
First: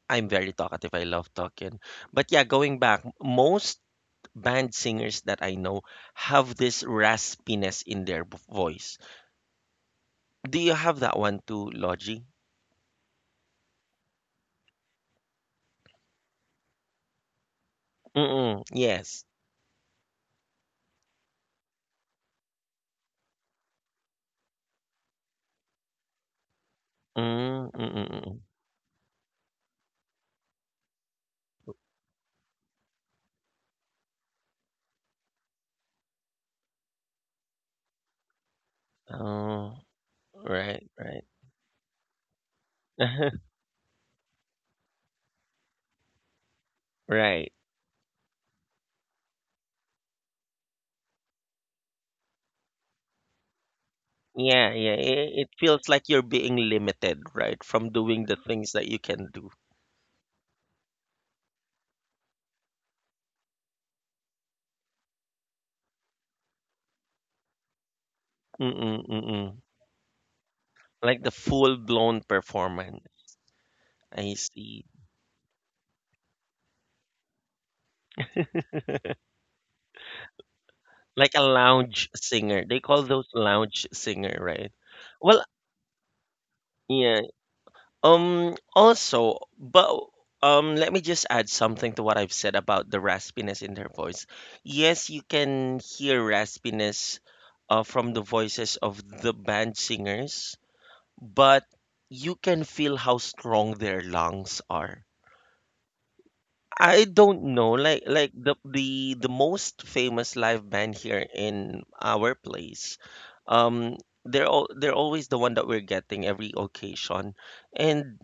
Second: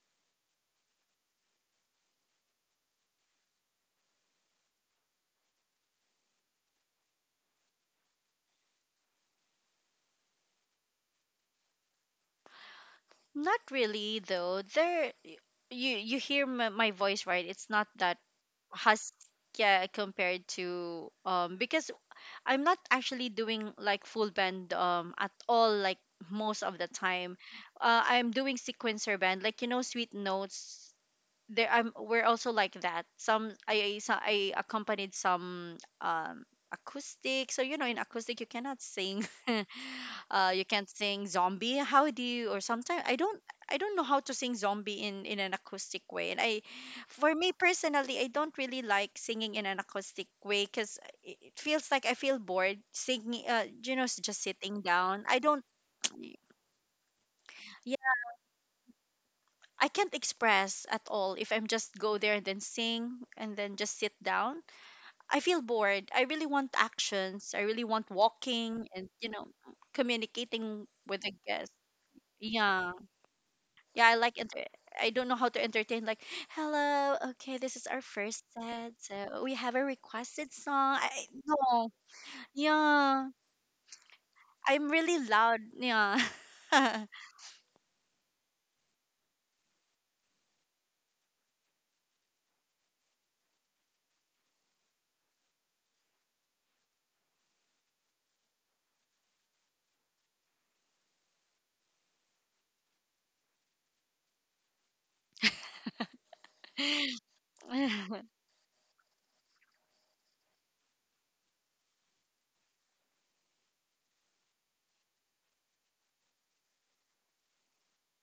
[SPEAKER 1] I'm very talkative. I love talking. But yeah, going back, most band singers that I know have this raspiness in their voice. Do you have that one too, Logie?
[SPEAKER 2] Not really, though. There, you hear my voice, right? It's not that
[SPEAKER 1] Mm-mm,
[SPEAKER 2] has,
[SPEAKER 1] yes.
[SPEAKER 2] yeah, compared to because I'm not actually doing like full band at all. Like most of the time, I'm
[SPEAKER 1] Mm-mm.
[SPEAKER 2] doing sequencer band, like you know, sweet notes there. I'm, we're also like that. Some I accompanied some acoustic. So you know, in acoustic you cannot sing. (laughs)
[SPEAKER 1] Oh,
[SPEAKER 2] You
[SPEAKER 1] right,
[SPEAKER 2] can't
[SPEAKER 1] right.
[SPEAKER 2] sing Zombie. How do you? Or sometimes I don't,
[SPEAKER 1] (laughs)
[SPEAKER 2] I don't know how to sing Zombie in an acoustic way. And I, for me
[SPEAKER 1] Right.
[SPEAKER 2] personally, I don't really like singing in an acoustic way, cuz it feels like I feel bored singing, you know, just
[SPEAKER 1] Yeah,
[SPEAKER 2] sitting
[SPEAKER 1] yeah.
[SPEAKER 2] down.
[SPEAKER 1] It,
[SPEAKER 2] I
[SPEAKER 1] it
[SPEAKER 2] don't
[SPEAKER 1] feels like you're
[SPEAKER 2] (tsk)
[SPEAKER 1] being limited, right, from
[SPEAKER 2] yeah.
[SPEAKER 1] doing the things that you can do.
[SPEAKER 2] I can't express at all if I'm just go there and then sing and then just sit down. I feel bored. I really want actions. I really want walking
[SPEAKER 1] Mm-mm,
[SPEAKER 2] and you know,
[SPEAKER 1] mm-mm.
[SPEAKER 2] communicating with
[SPEAKER 1] Like the
[SPEAKER 2] the guest.
[SPEAKER 1] full-blown
[SPEAKER 2] Yeah,
[SPEAKER 1] performance.
[SPEAKER 2] yeah. I
[SPEAKER 1] I
[SPEAKER 2] like enter-,
[SPEAKER 1] see.
[SPEAKER 2] I don't know how to entertain. Like, hello, okay, this is our first set, so we have a requested song.
[SPEAKER 1] Like a
[SPEAKER 2] No,
[SPEAKER 1] lounge singer. They call those
[SPEAKER 2] yeah.
[SPEAKER 1] lounge singer, right?
[SPEAKER 2] I'm really
[SPEAKER 1] Well,
[SPEAKER 2] loud. Yeah,
[SPEAKER 1] yeah. Also, but let me just add something to what I've said about the raspiness in their voice. Yes, you can hear raspiness from the voices of the band singers, but you can feel how strong their lungs are. I don't know, like
[SPEAKER 2] (laughs)
[SPEAKER 1] like the most famous live band here in our place. Um, they're always the one that we're getting every occasion, and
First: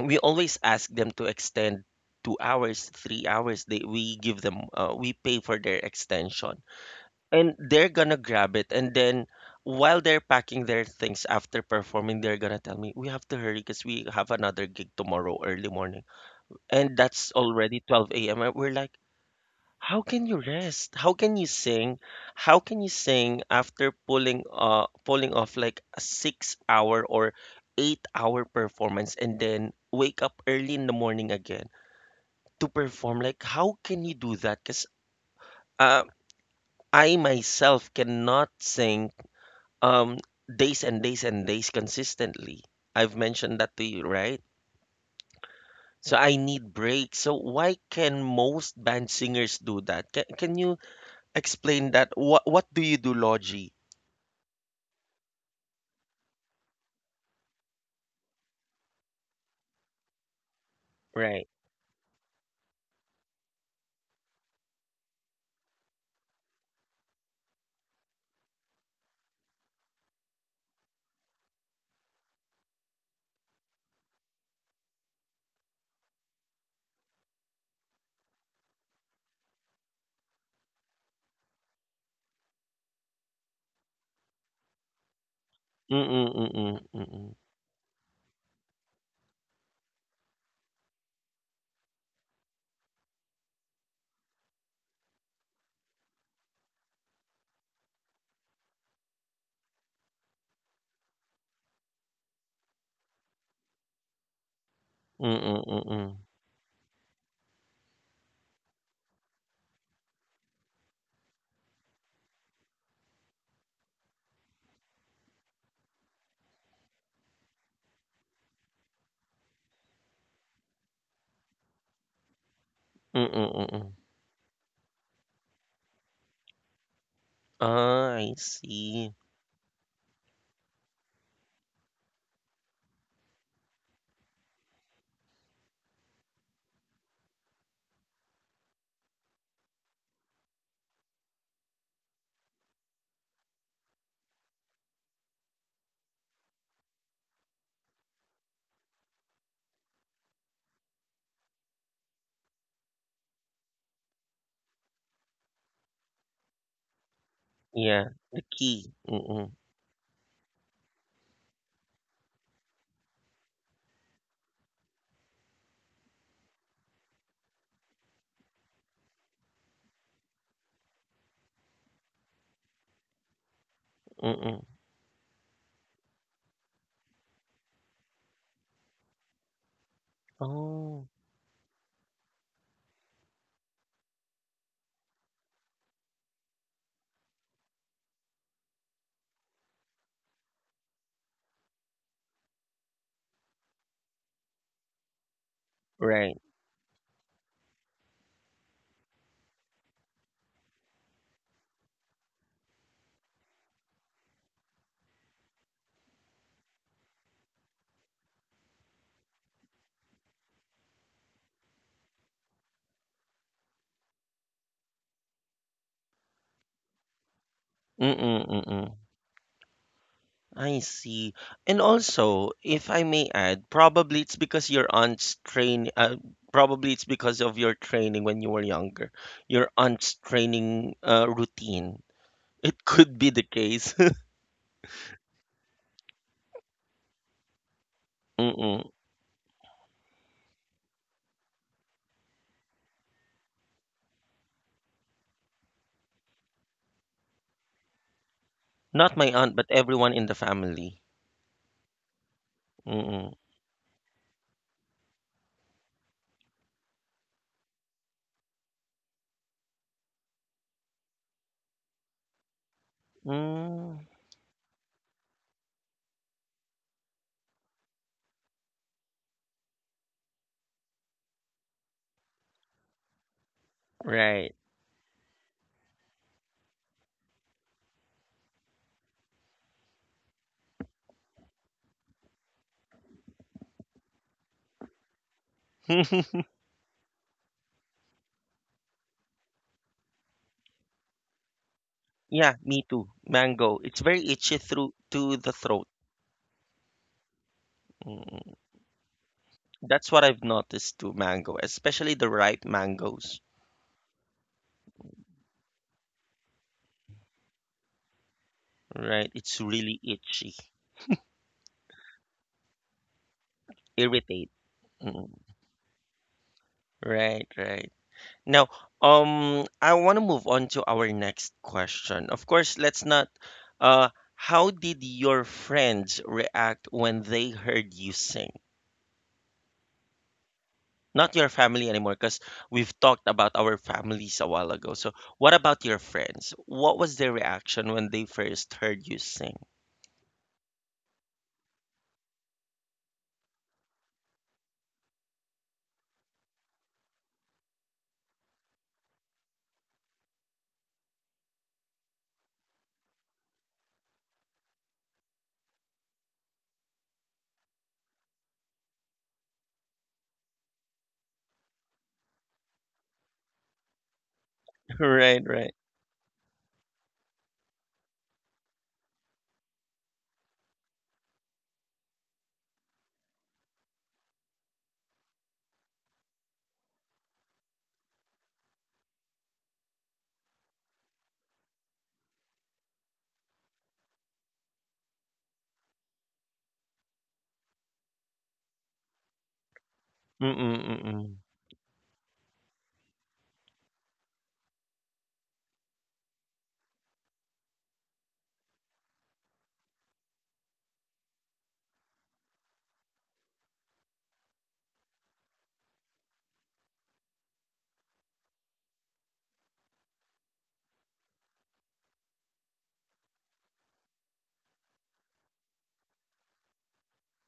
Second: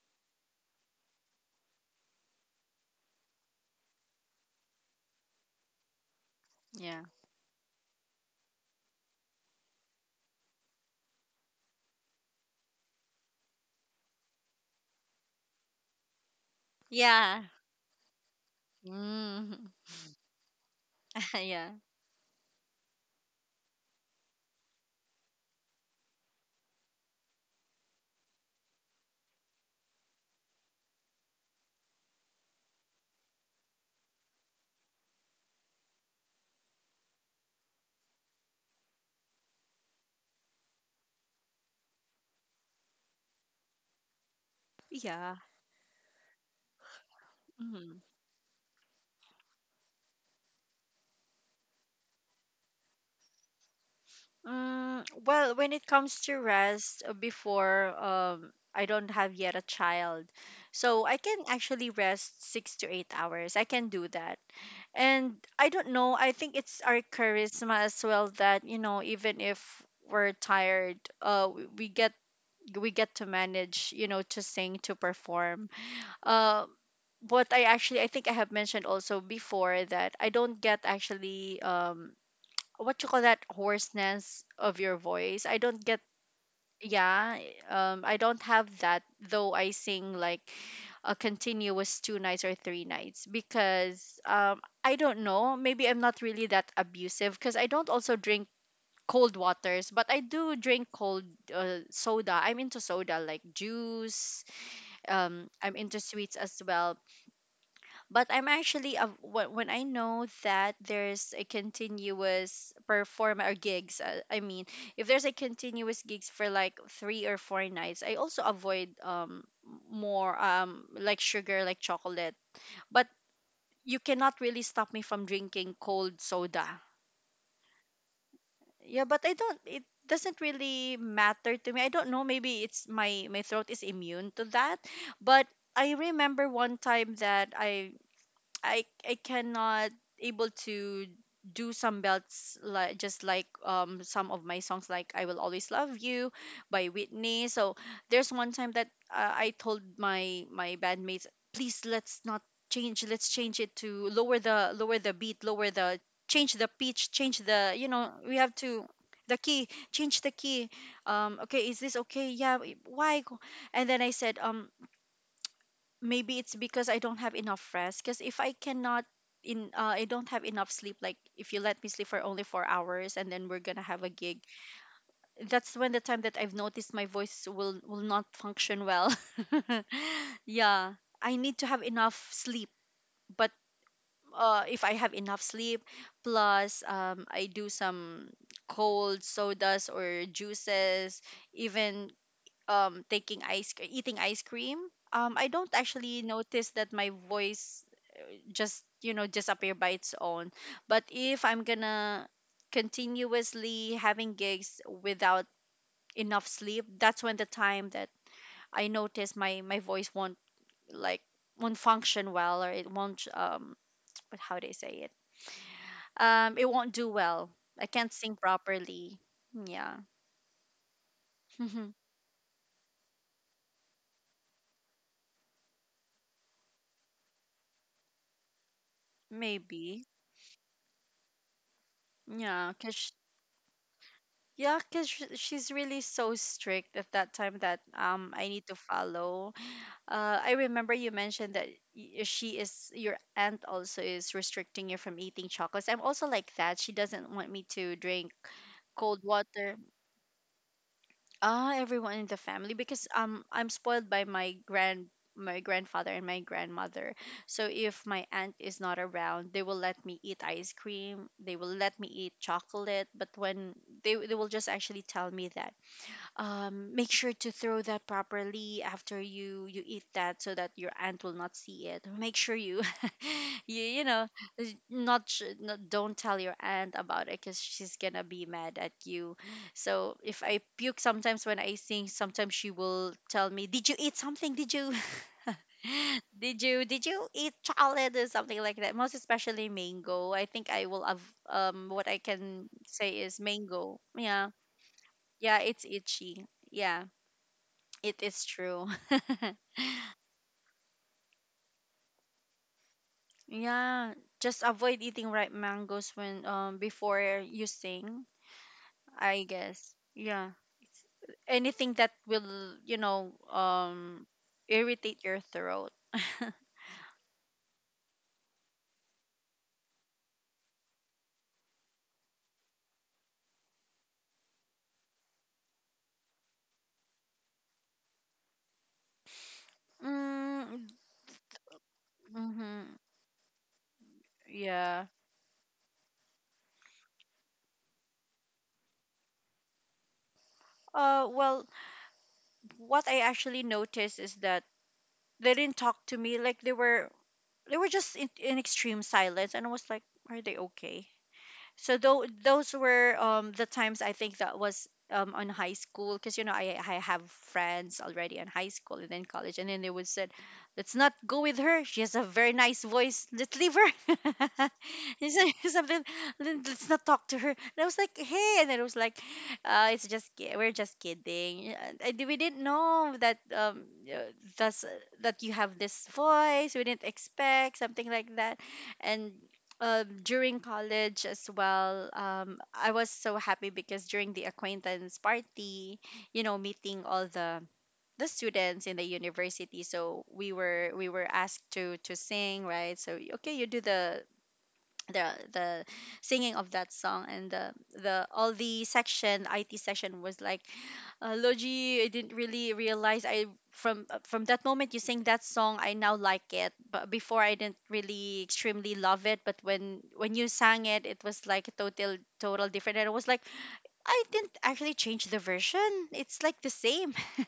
[SPEAKER 1] we always ask them to extend 2 hours 3 hours they we give them, we pay for their extension.
[SPEAKER 2] yeah,
[SPEAKER 1] And they're gonna grab it, and then while they're packing their things after performing, they're gonna tell me we have to hurry because we have another gig tomorrow early morning, and that's
[SPEAKER 2] yeah.
[SPEAKER 1] already 12 a.m. and we're like,
[SPEAKER 2] Mm,
[SPEAKER 1] how can you rest? How can
[SPEAKER 2] (laughs)
[SPEAKER 1] you
[SPEAKER 2] yeah,
[SPEAKER 1] sing? How can you sing after pulling pulling off like a 6 hour or 8 hour performance and then wake up early in the morning again to perform? Like how can you do that? Because uh, I myself cannot sing um days and days and days consistently. I've mentioned that to you, right?
[SPEAKER 2] yeah.
[SPEAKER 1] So I need breaks. So why
[SPEAKER 2] Mm-hmm.
[SPEAKER 1] can most band singers do that? Can you explain that? What do you do, Logi?
[SPEAKER 2] Mm, well, when it comes to rest, before I don't have yet a child. So I can
[SPEAKER 1] Right.
[SPEAKER 2] actually rest 6 to 8 hours. I can do that. And I don't know, I think it's our charisma as well, that, you know, even if we're tired, we get, we get to manage, you know, to sing, to perform. Uh what I actually, I think I have mentioned also before, that I don't get actually what you call that, hoarseness of your voice. I don't get,
[SPEAKER 1] Mm, mm, mm.
[SPEAKER 2] yeah, I don't have that, though I sing like a continuous two nights or three nights, because I don't know, maybe I'm not really that abusive, because I don't also drink cold waters, but I do drink cold soda. I'm into soda, like juice.
[SPEAKER 1] Mm, mm,
[SPEAKER 2] I'm into
[SPEAKER 1] mm.
[SPEAKER 2] sweets as well, but I'm actually a, when I know that there's a continuous perform or gigs. I mean, if there's a continuous gigs for like three or four nights, I also avoid more like sugar, like chocolate. But
[SPEAKER 1] Mm, mm.
[SPEAKER 2] you cannot really stop me from drinking cold soda.
[SPEAKER 1] Ah, I
[SPEAKER 2] Yeah,
[SPEAKER 1] see.
[SPEAKER 2] but I don't. It doesn't really matter to me. I don't know. Maybe it's my throat is immune to that, but. I remember one time that I cannot able to do some belts, like just like some of my songs, like I Will Always Love You by Whitney. So there's one time that, I told my bandmates, please let's not change, let's change it to lower the, lower the beat, lower the, change the pitch, change the, you
[SPEAKER 1] Yeah,
[SPEAKER 2] know, we
[SPEAKER 1] the
[SPEAKER 2] have to
[SPEAKER 1] key.
[SPEAKER 2] the
[SPEAKER 1] Mm,
[SPEAKER 2] key, change the key, okay, is this okay? Yeah, why? And then I said, maybe it's because I don't have enough rest. Because if I cannot in, I don't have enough sleep. Like if you let me sleep for only 4 hours, and then we're gonna have a gig,
[SPEAKER 1] mm.
[SPEAKER 2] that's when the time that I've noticed my voice will not function well. (laughs) Yeah,
[SPEAKER 1] Oh,
[SPEAKER 2] I need to have enough sleep. But if I have enough sleep, plus I do some cold sodas or juices, even taking eating ice cream, I don't actually
[SPEAKER 1] right.
[SPEAKER 2] notice that my voice just, you know, disappear by its own. But if I'm gonna continuously having gigs without enough sleep, that's when the time that I notice my voice won't, like, won't function well, or it won't (tsk) but how do I say it, it won't do well. I can't sing
[SPEAKER 1] Mm, mm.
[SPEAKER 2] properly, yeah.
[SPEAKER 1] I see. And
[SPEAKER 2] (laughs)
[SPEAKER 1] also, if I may add, probably it's because of your training when you were younger. Your
[SPEAKER 2] Maybe.
[SPEAKER 1] aunt's training routine.
[SPEAKER 2] Yeah,
[SPEAKER 1] It
[SPEAKER 2] because.
[SPEAKER 1] could be the case. (laughs)
[SPEAKER 2] Yeah, because she's really so strict at that time that I
[SPEAKER 1] Mm,
[SPEAKER 2] need to
[SPEAKER 1] mm.
[SPEAKER 2] follow. I remember you mentioned that she is, your aunt also is restricting you from eating chocolates. I'm also like that. She doesn't want me to drink
[SPEAKER 1] Not
[SPEAKER 2] cold
[SPEAKER 1] my aunt, but
[SPEAKER 2] water.
[SPEAKER 1] everyone in the family.
[SPEAKER 2] Ah, everyone in the family,
[SPEAKER 1] Mm,
[SPEAKER 2] because
[SPEAKER 1] mm.
[SPEAKER 2] I'm spoiled by my grand, my grandfather and my grandmother. So if my aunt is not around, they will let me eat ice cream. They will let me eat chocolate. But when
[SPEAKER 1] Mm.
[SPEAKER 2] they will just actually tell me that make sure to throw that properly after you eat that so that your aunt will not see it. Make sure you (laughs) you know
[SPEAKER 1] Right.
[SPEAKER 2] is not, not, don't tell your aunt about it because she's gonna be mad at you. So if I puke sometimes when I sing, sometimes she will tell me, did you eat something, did you (laughs)
[SPEAKER 1] (laughs)
[SPEAKER 2] did you eat chocolate or something like that? Most especially mango, I think I will have what I
[SPEAKER 1] Yeah,
[SPEAKER 2] can
[SPEAKER 1] me too.
[SPEAKER 2] say is
[SPEAKER 1] Mango.
[SPEAKER 2] mango.
[SPEAKER 1] It's very
[SPEAKER 2] Yeah,
[SPEAKER 1] itchy through to the
[SPEAKER 2] yeah, it's
[SPEAKER 1] throat.
[SPEAKER 2] itchy. Yeah, it is
[SPEAKER 1] Mm.
[SPEAKER 2] true. (laughs)
[SPEAKER 1] That's what I've noticed to mango, especially the ripe mangoes.
[SPEAKER 2] Yeah, just avoid eating ripe mangoes when before you sing,
[SPEAKER 1] Right.
[SPEAKER 2] I
[SPEAKER 1] It's
[SPEAKER 2] guess.
[SPEAKER 1] really
[SPEAKER 2] Yeah.
[SPEAKER 1] itchy.
[SPEAKER 2] Anything that will, you know,
[SPEAKER 1] Irritate.
[SPEAKER 2] irritate
[SPEAKER 1] Mm.
[SPEAKER 2] your throat.
[SPEAKER 1] Right, right. Now, I want to move on to our next question. Of course, let's not. Uh, how did your friends react when they heard you sing?
[SPEAKER 2] Mm,
[SPEAKER 1] Not your family anymore, because we've
[SPEAKER 2] mm-hmm.
[SPEAKER 1] talked about our families a while ago.
[SPEAKER 2] Yeah.
[SPEAKER 1] So, what about your friends? What was their reaction when they first heard you sing?
[SPEAKER 2] Well, what I actually noticed is that they didn't talk to me, like they were just in, extreme silence, and I was like, are they okay? So though those were the times. I think that was on high school because, you know, I have friends already in high school and then college, and then they would said, let's not go with her, she has a very nice voice, let's leave her.
[SPEAKER 1] (laughs)
[SPEAKER 2] (laughs) He
[SPEAKER 1] Right,
[SPEAKER 2] said (laughs)
[SPEAKER 1] right.
[SPEAKER 2] something. Let's not talk to her," and I was like, hey. And then it was like, it's just we're just kidding. And we didn't know that uh, that's that you have this voice, we didn't expect something like that. And during college as well, I was so happy because during the acquaintance party, you know, meeting all the students in the university. So we
[SPEAKER 1] Mm-mm,
[SPEAKER 2] were we were
[SPEAKER 1] mm-mm.
[SPEAKER 2] asked to sing, right? So okay, you do the the singing of that song, and the all the section, IT section was like, Logi, I didn't really realize. I From from that moment you sang that song, I now like it. But before, I didn't really extremely love it, but when you sang it, it was like a total, total different. And I was like, I didn't actually change the version. It's like the same. (laughs) And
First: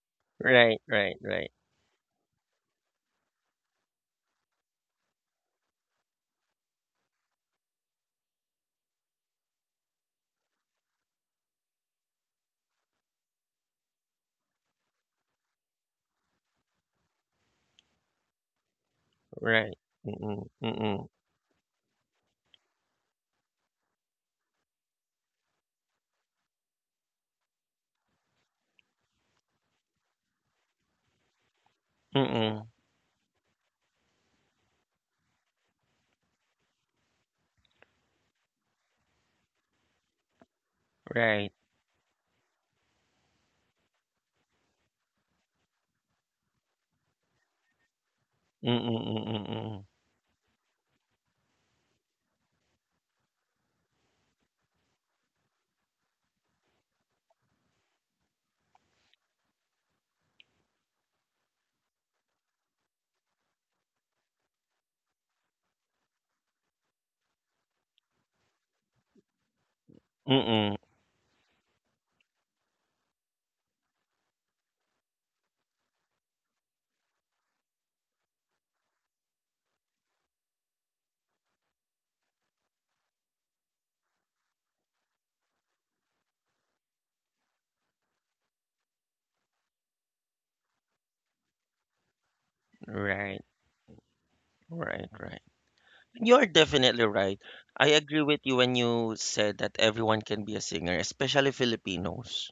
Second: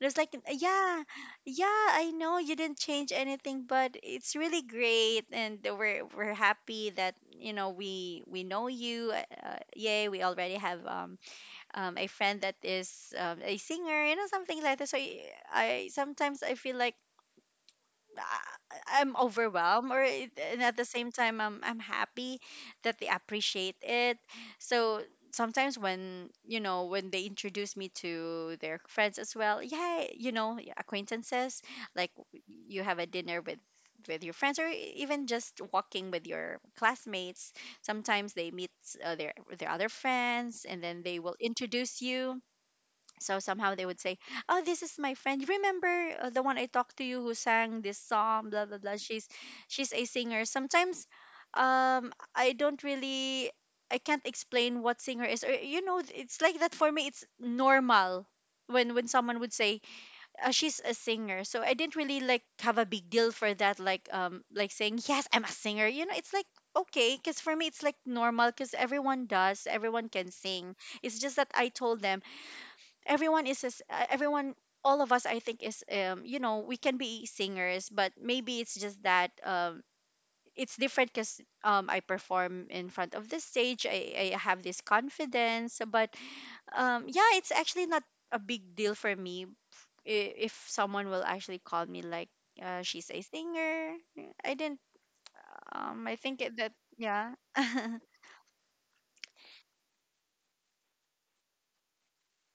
[SPEAKER 2] it was like,
[SPEAKER 1] Right,
[SPEAKER 2] yeah,
[SPEAKER 1] right, right,
[SPEAKER 2] yeah, I know you didn't change anything, but it's really great, and we're happy that, you know, we know you. Yay, we already have a friend that is a singer, you know, something like that. So I sometimes I feel like, ah, I'm
[SPEAKER 1] right.
[SPEAKER 2] overwhelmed, or it,
[SPEAKER 1] Mm-mm,
[SPEAKER 2] and at the
[SPEAKER 1] mm-mm,
[SPEAKER 2] same time I'm happy that they appreciate it. So sometimes when, you know, when they introduce me to their friends as well, yeah, you know, yeah, acquaintances, like
[SPEAKER 1] mm-mm,
[SPEAKER 2] you have a dinner with your friends, or even just walking with your classmates, sometimes they meet their other friends, and then they will
[SPEAKER 1] right.
[SPEAKER 2] introduce you. So somehow they would say, "Oh, this is my friend. Remember the one I talked to you who sang this song? Blah blah
[SPEAKER 1] Mm-mm,
[SPEAKER 2] blah.
[SPEAKER 1] mm-mm,
[SPEAKER 2] She's
[SPEAKER 1] mm-mm,
[SPEAKER 2] a singer." Sometimes, I don't really, I can't explain what singer is. Or, you know, it's like that for me. It's normal when someone would say, she's a singer. So I didn't really like have a big deal for that. Like saying, yes, I'm a singer. You know, it's like okay, because for me it's like normal because everyone does. Everyone can sing.
[SPEAKER 1] mm-mm.
[SPEAKER 2] It's just that I told them, everyone is everyone, all of us, I think, is you know, we can be singers, but maybe it's just that it's different because I perform in front of the stage. I have this confidence, but yeah, it's actually not a big deal for me if someone will actually call me like, she's a
[SPEAKER 1] Right,
[SPEAKER 2] singer. Yeah, I didn't.
[SPEAKER 1] right, right.
[SPEAKER 2] I think
[SPEAKER 1] You're
[SPEAKER 2] it, that
[SPEAKER 1] definitely
[SPEAKER 2] yeah,
[SPEAKER 1] right.
[SPEAKER 2] (laughs)
[SPEAKER 1] I agree with you when you said that everyone can be a singer, especially Filipinos.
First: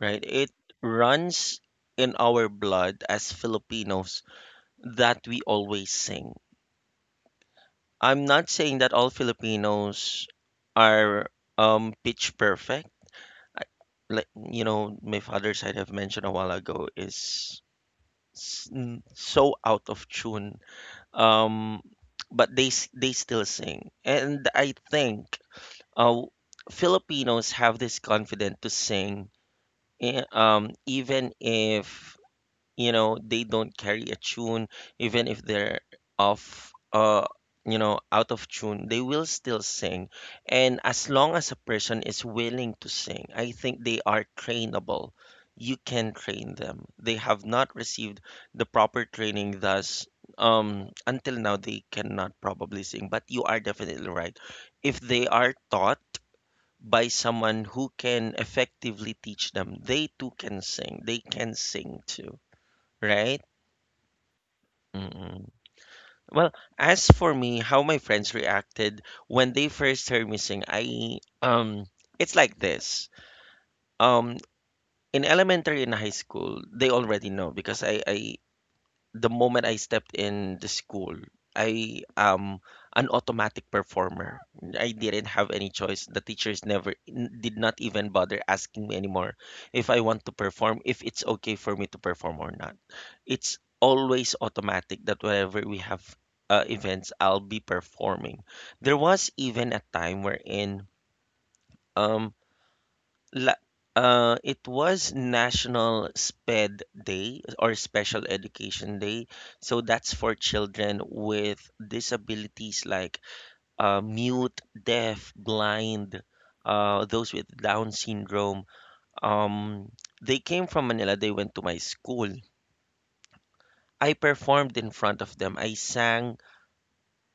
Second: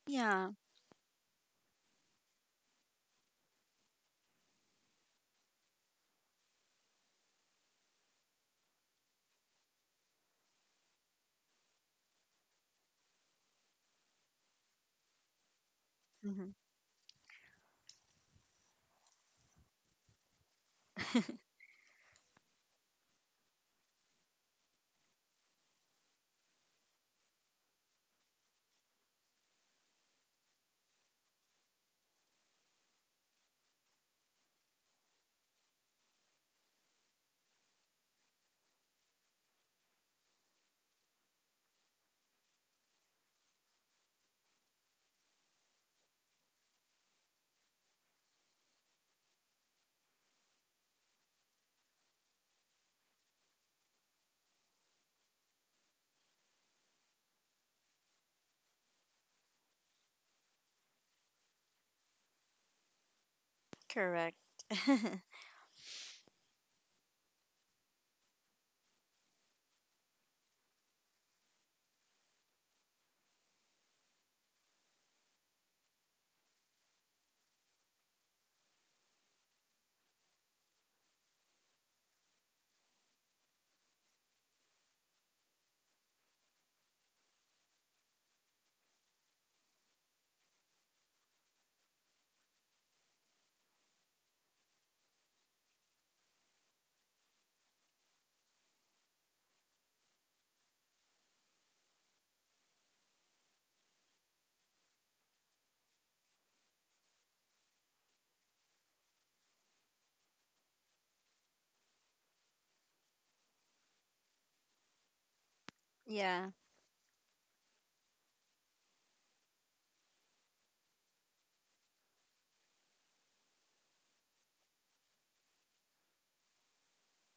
[SPEAKER 1] Right?
[SPEAKER 2] yeah,
[SPEAKER 1] It runs in our blood as Filipinos that we always sing. I'm not saying that all Filipinos are pitch perfect. I, like, you know, my father's side have mentioned a
[SPEAKER 2] hmm,
[SPEAKER 1] while ago is so out of tune. Um, but they they still sing, and I think uh, Filipinos have this confidence to sing, even if you know they don't carry a tune, even if they're off you know out of tune, they will still sing. And as long as a person is willing to sing, I think they are trainable. You can train them. They have not received the proper training, thus until now they cannot probably sing. But you are definitely right. If they are taught by someone who can effectively teach them, they too can sing. They can sing too. Right?
[SPEAKER 2] correct.
[SPEAKER 1] Mm-mm. Well, as for me, how my friends reacted when they first heard me sing, I it's like this. Um in elementary and high school, they already know because I the moment I stepped in the school, I am an automatic performer. I didn't have any choice. The teachers never did not even bother asking me anymore if I want to perform, if it's okay for me to perform or not. It's always automatic that whenever we have events, I'll be performing. There was even a time wherein um La- it was National SPED Day or Special Education Day. So that's for children with disabilities like mute, deaf, blind,
[SPEAKER 2] Yeah,
[SPEAKER 1] those with Down syndrome. Um, they came from Manila. They went to my school. I performed in front of them. I sang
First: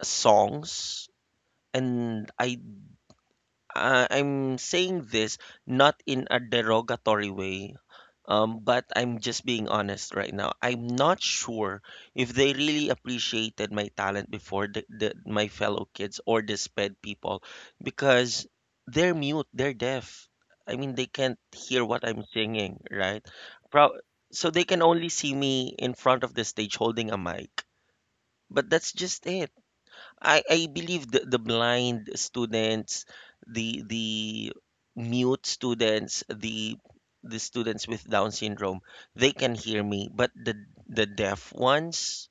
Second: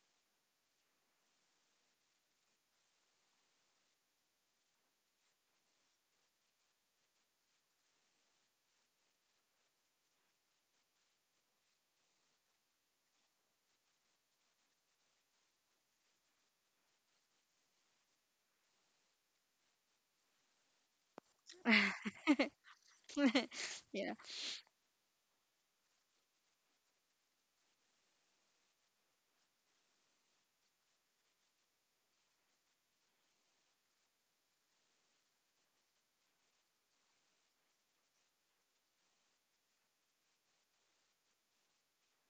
[SPEAKER 1] songs. And I'm saying this not in a derogatory way, but I'm just being honest right now. I'm not sure if they really appreciated my talent before my fellow kids or the sped people because they're mute, they're deaf. I mean, they can't hear what I'm singing, right?
[SPEAKER 2] (laughs)
[SPEAKER 1] Pro-
[SPEAKER 2] yeah,
[SPEAKER 1] so they can only see me in front of the stage holding a mic. But that's just it. I believe the blind students, the mute students, the students with Down syndrome, they can hear me, but the deaf ones,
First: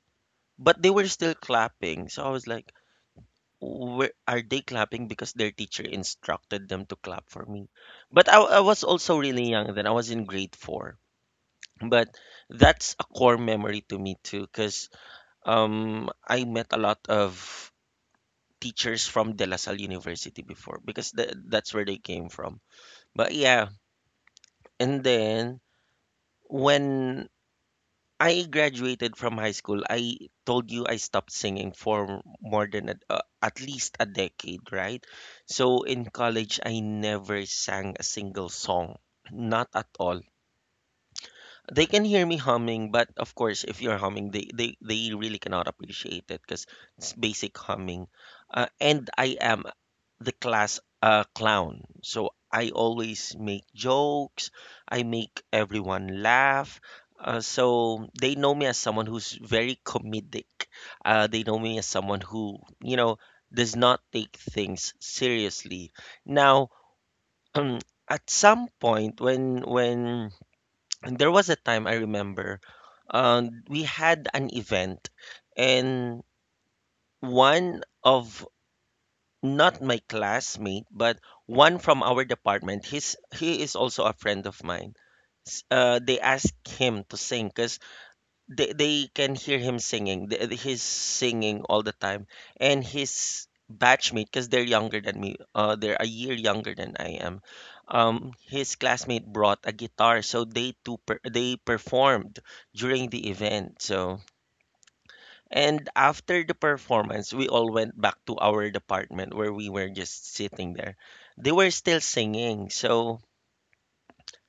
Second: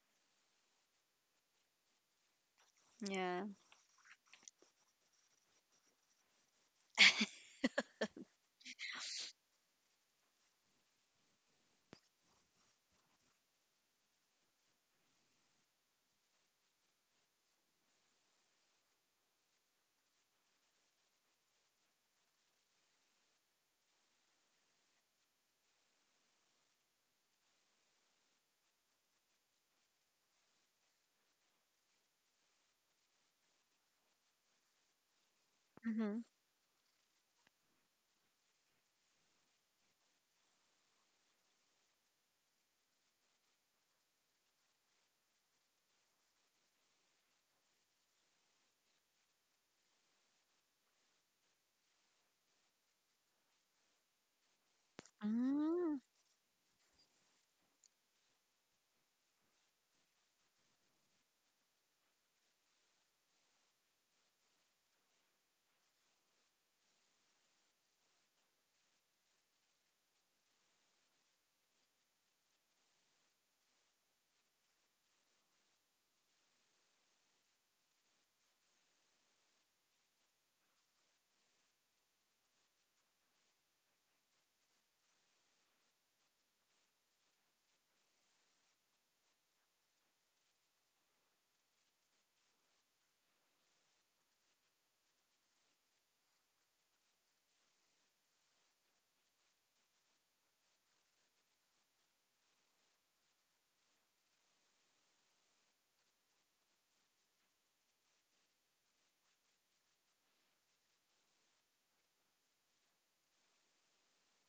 [SPEAKER 1] but they were still clapping. So I was like,
[SPEAKER 2] yeah.
[SPEAKER 1] where are they clapping because their teacher instructed them to clap for me? But I was also really young then. I was in grade four. But that's a core memory to me too, because I met a lot of teachers from De La Salle University before because that's where they came from. But yeah, and then when I graduated from high school, I told you I stopped singing for more than at least a decade, right? So in
[SPEAKER 2] Mm-hmm.
[SPEAKER 1] college, I never sang a single song, not at all. They can hear me humming, but of course, if you're humming, they really cannot appreciate it because it's basic humming. And I am the class a clown. So I always make jokes, I make
[SPEAKER 2] Mm.
[SPEAKER 1] everyone laugh. So they know me as someone who's very comedic. They know me as someone who, you know, does not take things seriously. Now, (clears throat) um, at some point when (clears throat) there was a time I remember, we had an event and one of not my classmate, but one from our department. He is also a friend of mine. They asked him to sing because they can hear him singing. He's singing all the time, and his batchmate, because they're younger than me, they're a year younger than I am. His classmate brought a guitar, so they performed during the event. So and after the performance, we all went back to our department where we were just sitting there. They were still singing. So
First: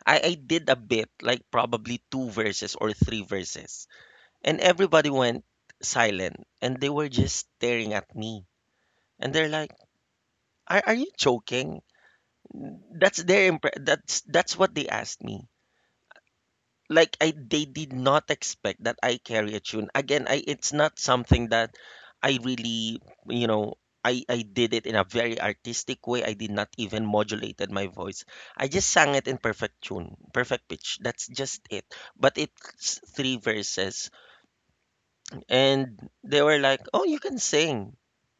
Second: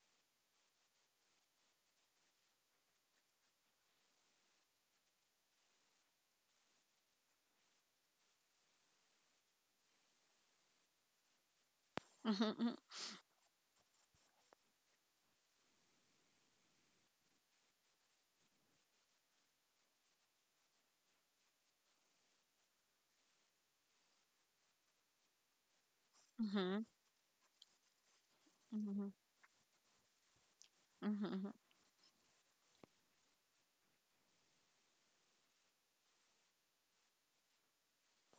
[SPEAKER 1] I did a bit, like probably two verses or three verses. And everybody went silent and they were just staring at me. And they're like, are you joking?
[SPEAKER 2] Mhm,
[SPEAKER 1] That's their impre- that's what they asked me. Like, I they did not expect that I carry a tune. Again, I it's not something that I really, you know, I did it in a very artistic way. I did not
[SPEAKER 2] mhm,
[SPEAKER 1] even modulated my voice. I just
[SPEAKER 2] mhm,
[SPEAKER 1] sang it in perfect tune, perfect pitch. That's
[SPEAKER 2] mhm,
[SPEAKER 1] just it. But it's three verses and they were like, "Oh, you can sing."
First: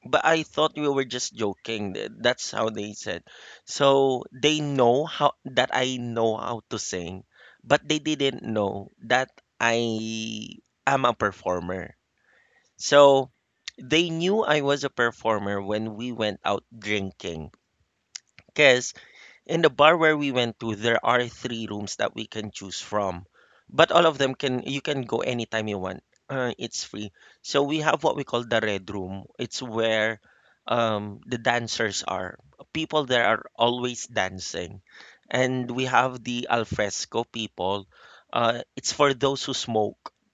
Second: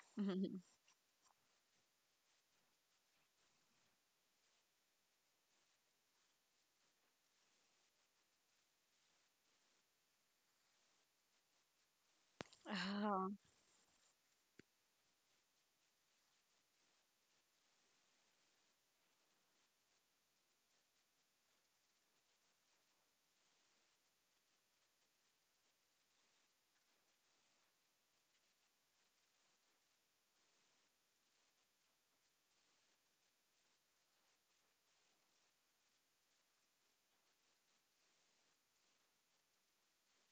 [SPEAKER 1] But
[SPEAKER 2] mhm,
[SPEAKER 1] I
[SPEAKER 2] mhm.
[SPEAKER 1] thought we were just joking. That's how they said. So they know how that I know how to sing, but they didn't know that I am a performer. So
[SPEAKER 2] Oh,
[SPEAKER 1] they knew I was a performer when we went out drinking. Cause, in the bar where we went to, there are three rooms that we can choose from, but all of them can you can go anytime you want. It's free. So we have what we call the red room. It's where the dancers are. People there are always dancing, and we have the alfresco people. It's for those who smoke. (clears throat)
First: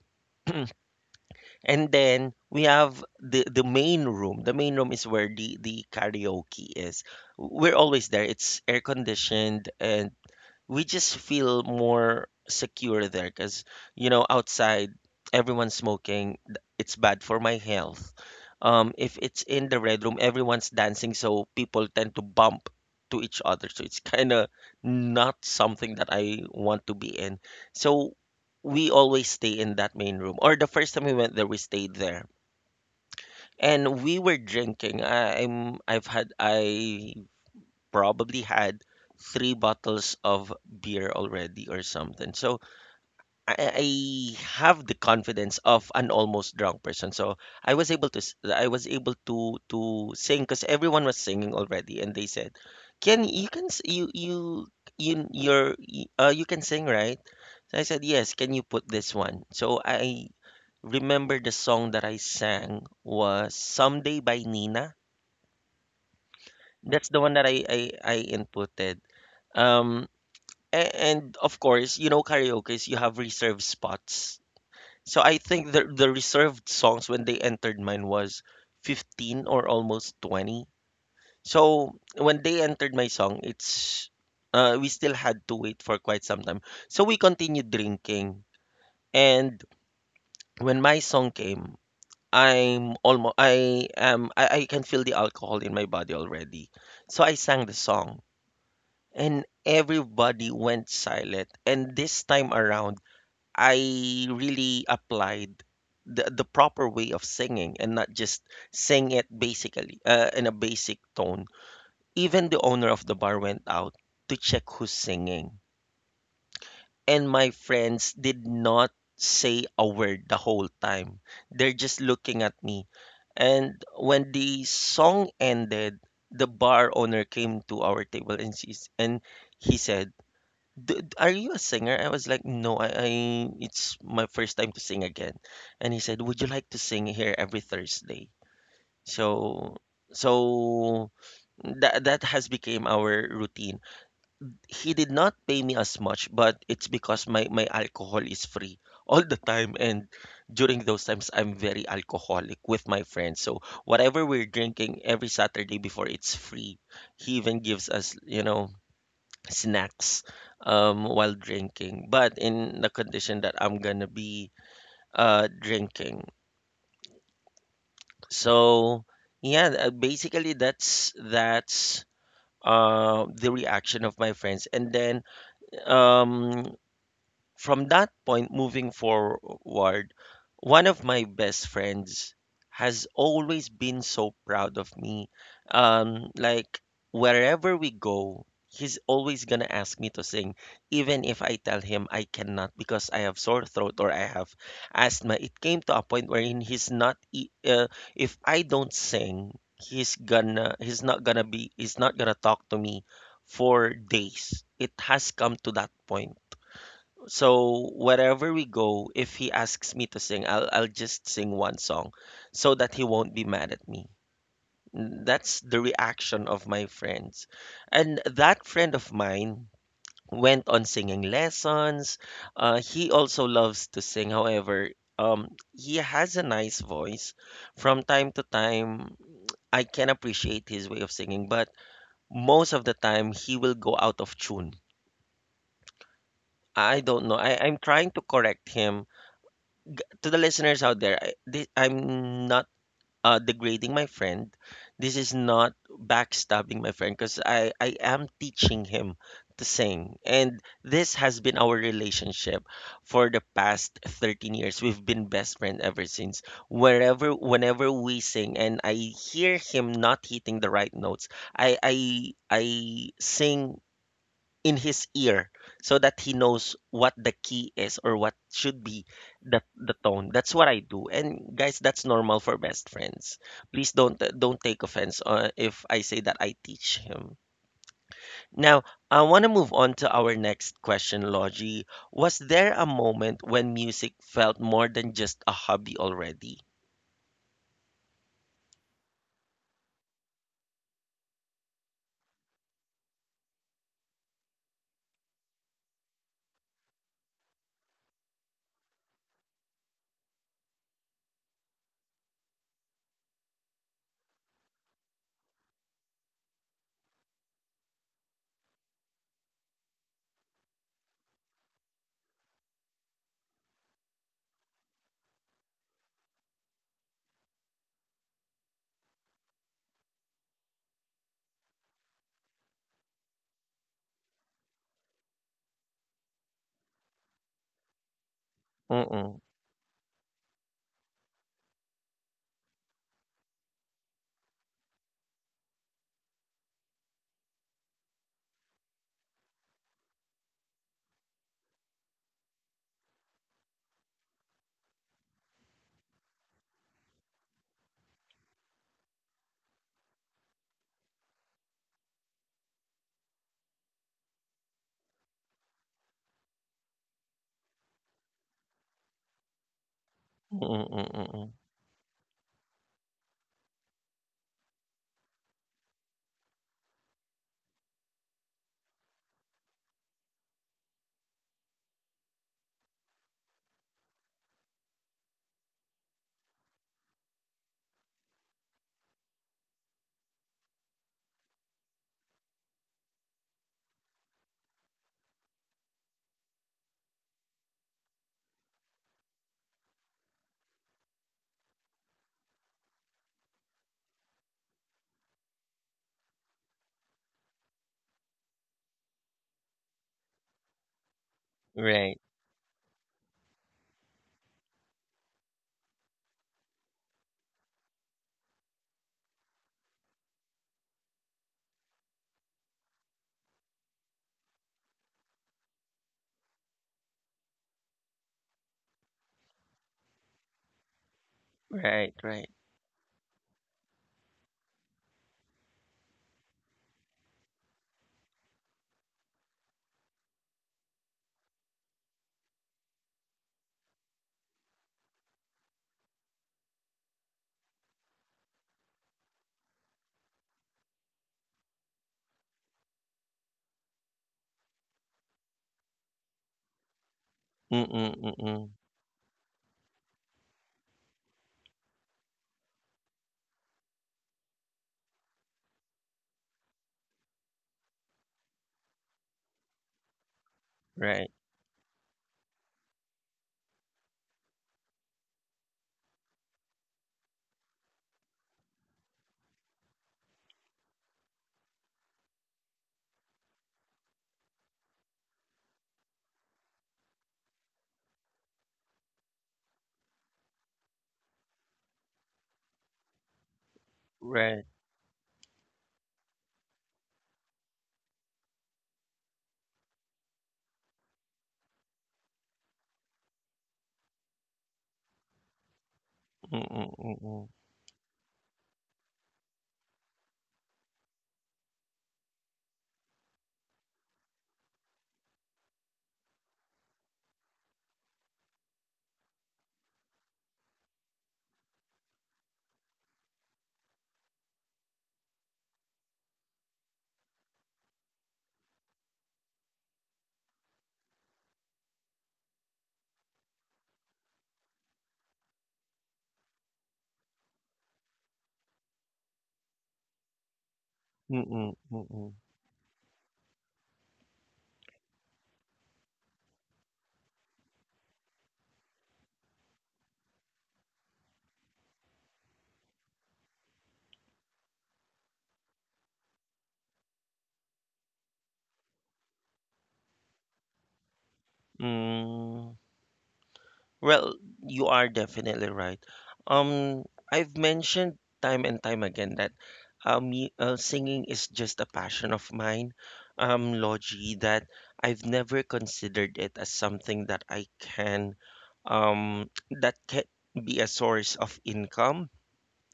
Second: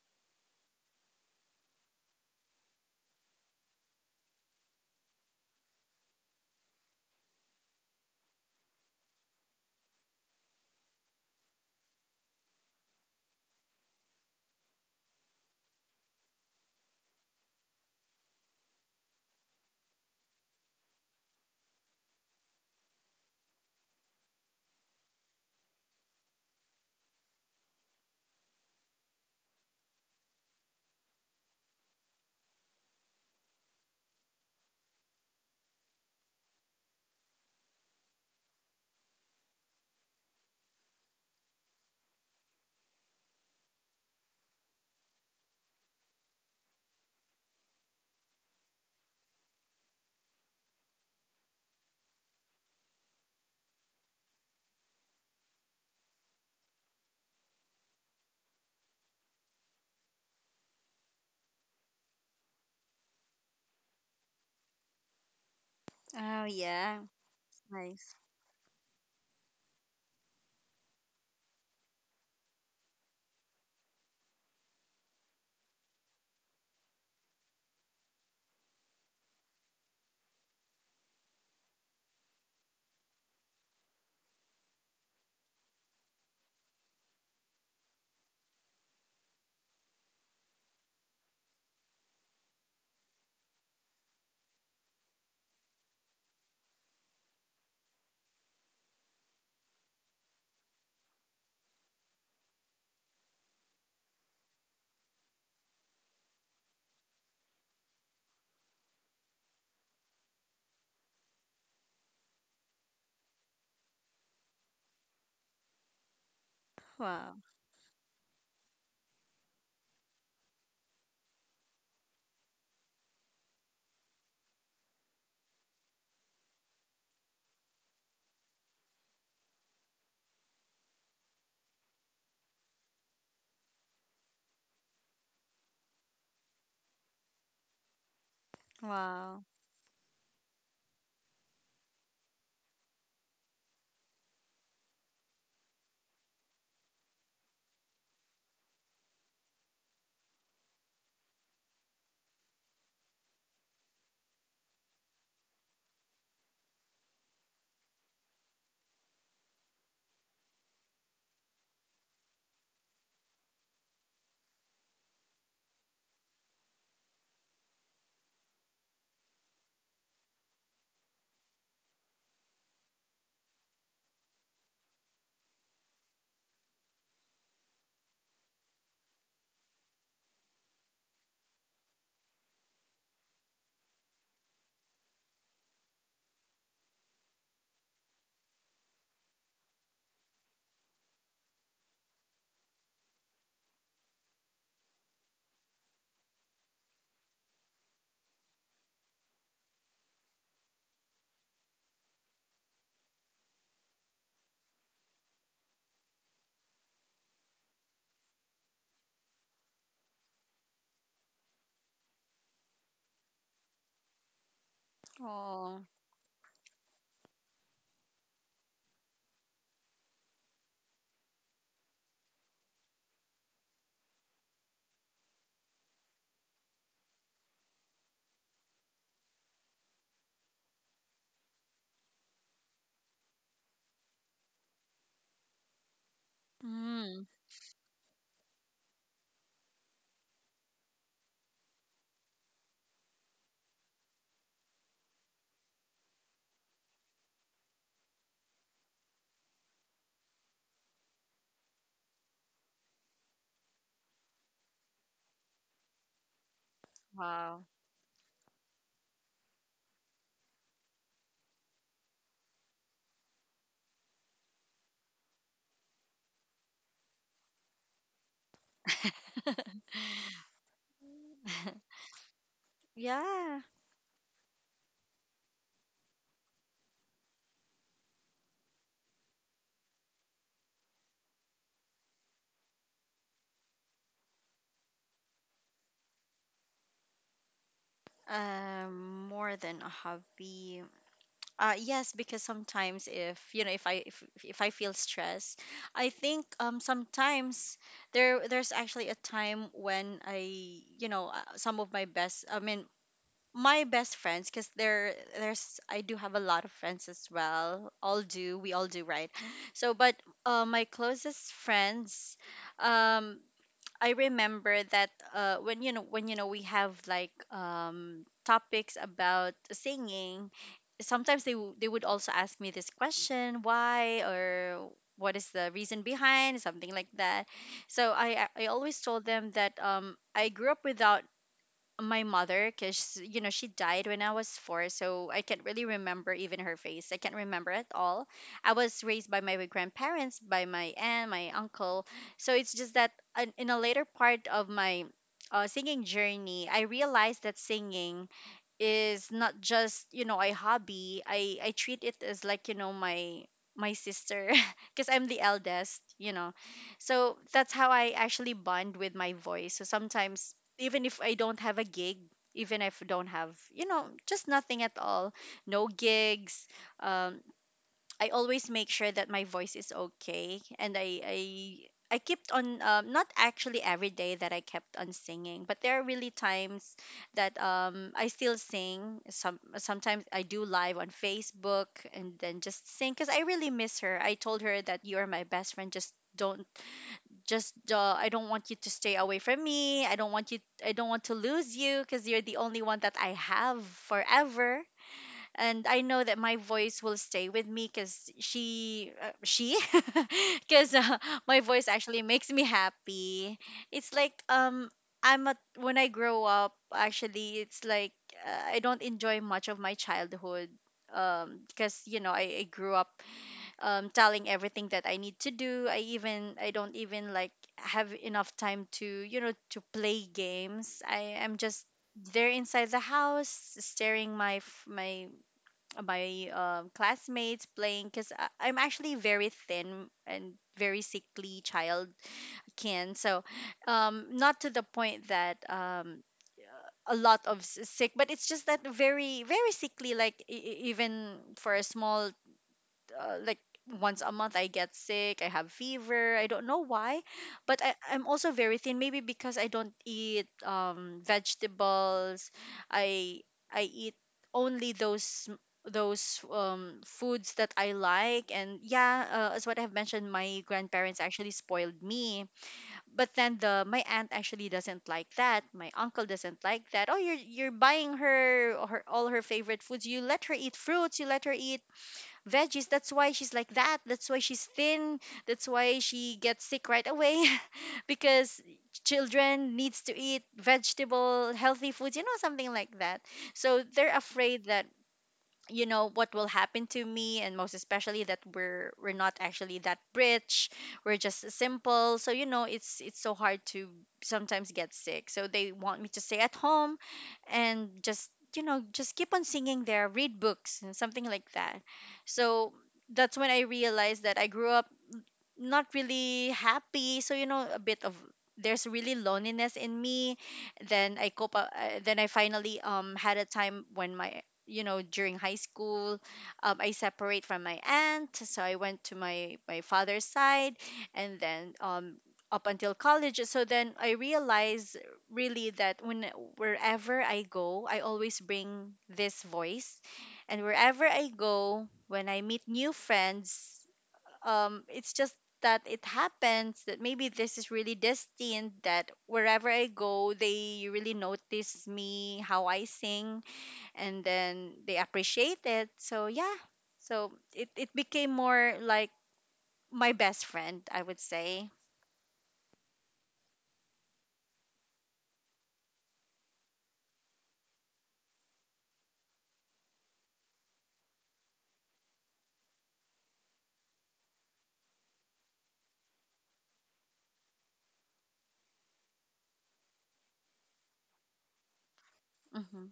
[SPEAKER 1] And then we have the main room. The main room is where the karaoke is. We're always there. It's air conditioned, and we just feel more secure there because you know outside everyone's smoking, it's bad for my health. If it's in the red room, everyone's dancing, so people tend to bump to each other, so it's kind of not something that I want to be in. So we always stay in that main room. Or the first time we went there, we stayed there, and we were drinking. I probably had three bottles of beer already or something. So I have the confidence of an almost drunk person. So I was able to I was able to sing because everyone was singing already, and they said, "Can you can you can sing, right?" So I said, "Yes. Can you put this one?" So I remember the song that I sang was "Someday" by Nina.
[SPEAKER 2] oh yeah,
[SPEAKER 1] That's the one that I
[SPEAKER 2] nice.
[SPEAKER 1] inputted. Um, And of course, you know, karaoke's you have reserved spots. So I think the reserved songs when they entered mine was 15 or almost 20. So when they entered my song, it's we still had to wait for quite some time. So we continued drinking. And when my song came, I'm almost I am I can feel the alcohol in my body already. So I sang the song, and everybody went silent. And this time around I really applied the proper way of singing and not just sing it basically in a basic tone. Even the owner of the bar went out to check who's singing, and
[SPEAKER 2] Wow,
[SPEAKER 1] my friends did not say a word the whole time. They're just looking at me. And when the song ended, the bar owner came to our table, and he said, "D are you a singer?" I was like, "No, I it's my first time to sing again." And he said, "Would you like to sing here every Thursday?"
[SPEAKER 2] wow.
[SPEAKER 1] So so that that has became our routine. He did not pay me as much, but it's because my alcohol is free (laughs) all the time. And during those times I'm very alcoholic with my friends. So whatever we're drinking every Saturday before it's free, he even gives us, you know, snacks while drinking, but in the condition that I'm gonna be drinking. So yeah, basically that's the reaction of my friends, and then um, from that point moving forward, one of my best friends has always been so proud of me. Like wherever we go, he's always gonna ask me to sing, even if I tell him I cannot because I have sore throat or I have asthma. It came to a point wherein he's not. If I don't sing, he's gonna. He's not gonna be. He's not gonna talk to me for days. It has come to that point. So wherever we go, if he asks me to sing, I'll just sing one song so that he won't be mad at me. That's the
[SPEAKER 2] Oh,
[SPEAKER 1] reaction of my friends. And that friend of mine went on singing lessons. He also loves to sing. However, um, he has a nice voice. From time to time, I can appreciate his way of singing, but most of the time he will go out of tune. I don't
[SPEAKER 2] mm,
[SPEAKER 1] know. I'm trying to correct him to the listeners out there, this, I'm not degrading my friend. This is not backstabbing my friend because I am teaching him to sing. And this has been our relationship for the past 13 years. We've been best friend ever since. Wherever,
[SPEAKER 2] wow.
[SPEAKER 1] whenever we sing and I hear him not hitting the right notes, I sing in his ear so that he knows what the key is or what should be the tone. That's what I do. And guys, that's
[SPEAKER 2] (laughs)
[SPEAKER 1] normal for best friends.
[SPEAKER 2] Yeah,
[SPEAKER 1] Please don't take offense if I say that I teach him. Now I want to move on to our next question, Logie. Was there a moment when music felt more than just a hobby already?
[SPEAKER 2] more than a hobby. Yes, because sometimes, if you know, if I feel stress, I think sometimes there's actually a time when I, you know, some of my best, I mean, my best friends, because there's, I do have a lot of friends as well. All do, we all do, right? So, but my closest friends, um, I remember that when you know, we have like topics about singing, sometimes they would also ask me this question, why, or what is the reason behind something like that. So I always told
[SPEAKER 1] Mm-mm.
[SPEAKER 2] them that I grew up without my mother because, you know, she died when I was four, so I can't really remember even her face, I can't remember at all. I was raised by my grandparents, by my aunt, my uncle. So it's just that in a later part of my singing journey, I realized that singing is not just, you know, a hobby. I treat it as like, you know, my sister, (laughs) because I'm the eldest, you know. So that's how I actually bond with my voice. So sometimes,
[SPEAKER 1] Mm-mm,
[SPEAKER 2] even if
[SPEAKER 1] mm-mm.
[SPEAKER 2] I
[SPEAKER 1] Mm.
[SPEAKER 2] don't have a gig, even if I don't have, you know, just nothing at all, no gigs, um I always make sure that my voice is okay, and I kept on not actually every day that I kept on singing, but there are really times that I still sing. Sometimes I do live on Facebook and then just sing because I really miss her. I told her that, you are my best friend. Just I don't want you to stay away from me. I don't want you. I don't want to lose you, because you're the only one that I have forever. And I know that my voice will stay with me, because she, (laughs) because my voice
[SPEAKER 1] Right.
[SPEAKER 2] actually makes me happy. It's like when I grow up. Actually, it's like I don't enjoy much of my childhood. Because, you know, I grew up telling everything that I need to do. I don't even like have enough time to, you know, to play games. I am just
[SPEAKER 1] Right. Right.
[SPEAKER 2] there inside the house staring my classmates playing, because I'm actually very thin and very sickly child kin. So, not to the point that a lot of sick, but it's just that very, very sickly. Like, even for a small like once a month I get sick, I have fever, I don't know why, but
[SPEAKER 1] Mm-mm,
[SPEAKER 2] I'm also
[SPEAKER 1] mm-mm.
[SPEAKER 2] very thin. Maybe because I don't eat vegetables. I I eat only those foods that I like. And yeah, as what I've mentioned, my grandparents
[SPEAKER 1] Right.
[SPEAKER 2] actually spoiled me. But then the my aunt actually doesn't like that. My uncle doesn't like that. Oh, you're buying her all her favorite foods. You let her eat fruits. You let her eat veggies. That's why she's like that. That's why she's thin. That's why she gets sick right away, (laughs) because children needs to eat vegetable healthy foods, you know, something like that. So they're
[SPEAKER 1] Right.
[SPEAKER 2] afraid that, you know, what will happen to me, and most especially that we're not actually that rich, we're just simple. So, you know, it's so hard to sometimes get sick, so they want me to stay at
[SPEAKER 1] Mm-mm,
[SPEAKER 2] home
[SPEAKER 1] mm-mm.
[SPEAKER 2] and just, you know, just keep on singing there, read books and something like that. So that's when I realized that I grew up not really happy. So, you know, a bit of, there's really loneliness in me. Then I cope up, then I finally had a time when my, you know, during high school, I separate from my aunt, so I went to my father's side. And then up until college. So then I realized really that when, wherever I go, I always bring this voice. And wherever I
[SPEAKER 1] Mm-mm,
[SPEAKER 2] go, when
[SPEAKER 1] mm-mm.
[SPEAKER 2] I meet new friends, it's just that it happens that maybe this is really destined that wherever I go, they really notice me how I sing, and then they appreciate it. So yeah, so it became more like my best friend, I would say.
[SPEAKER 1] Mm, well, you are definitely right. Um, I've mentioned time and time again that singing is just a passion of mine, Logie, that I've never considered it as something that I can, um, that can be a source of income.
[SPEAKER 2] Hmm.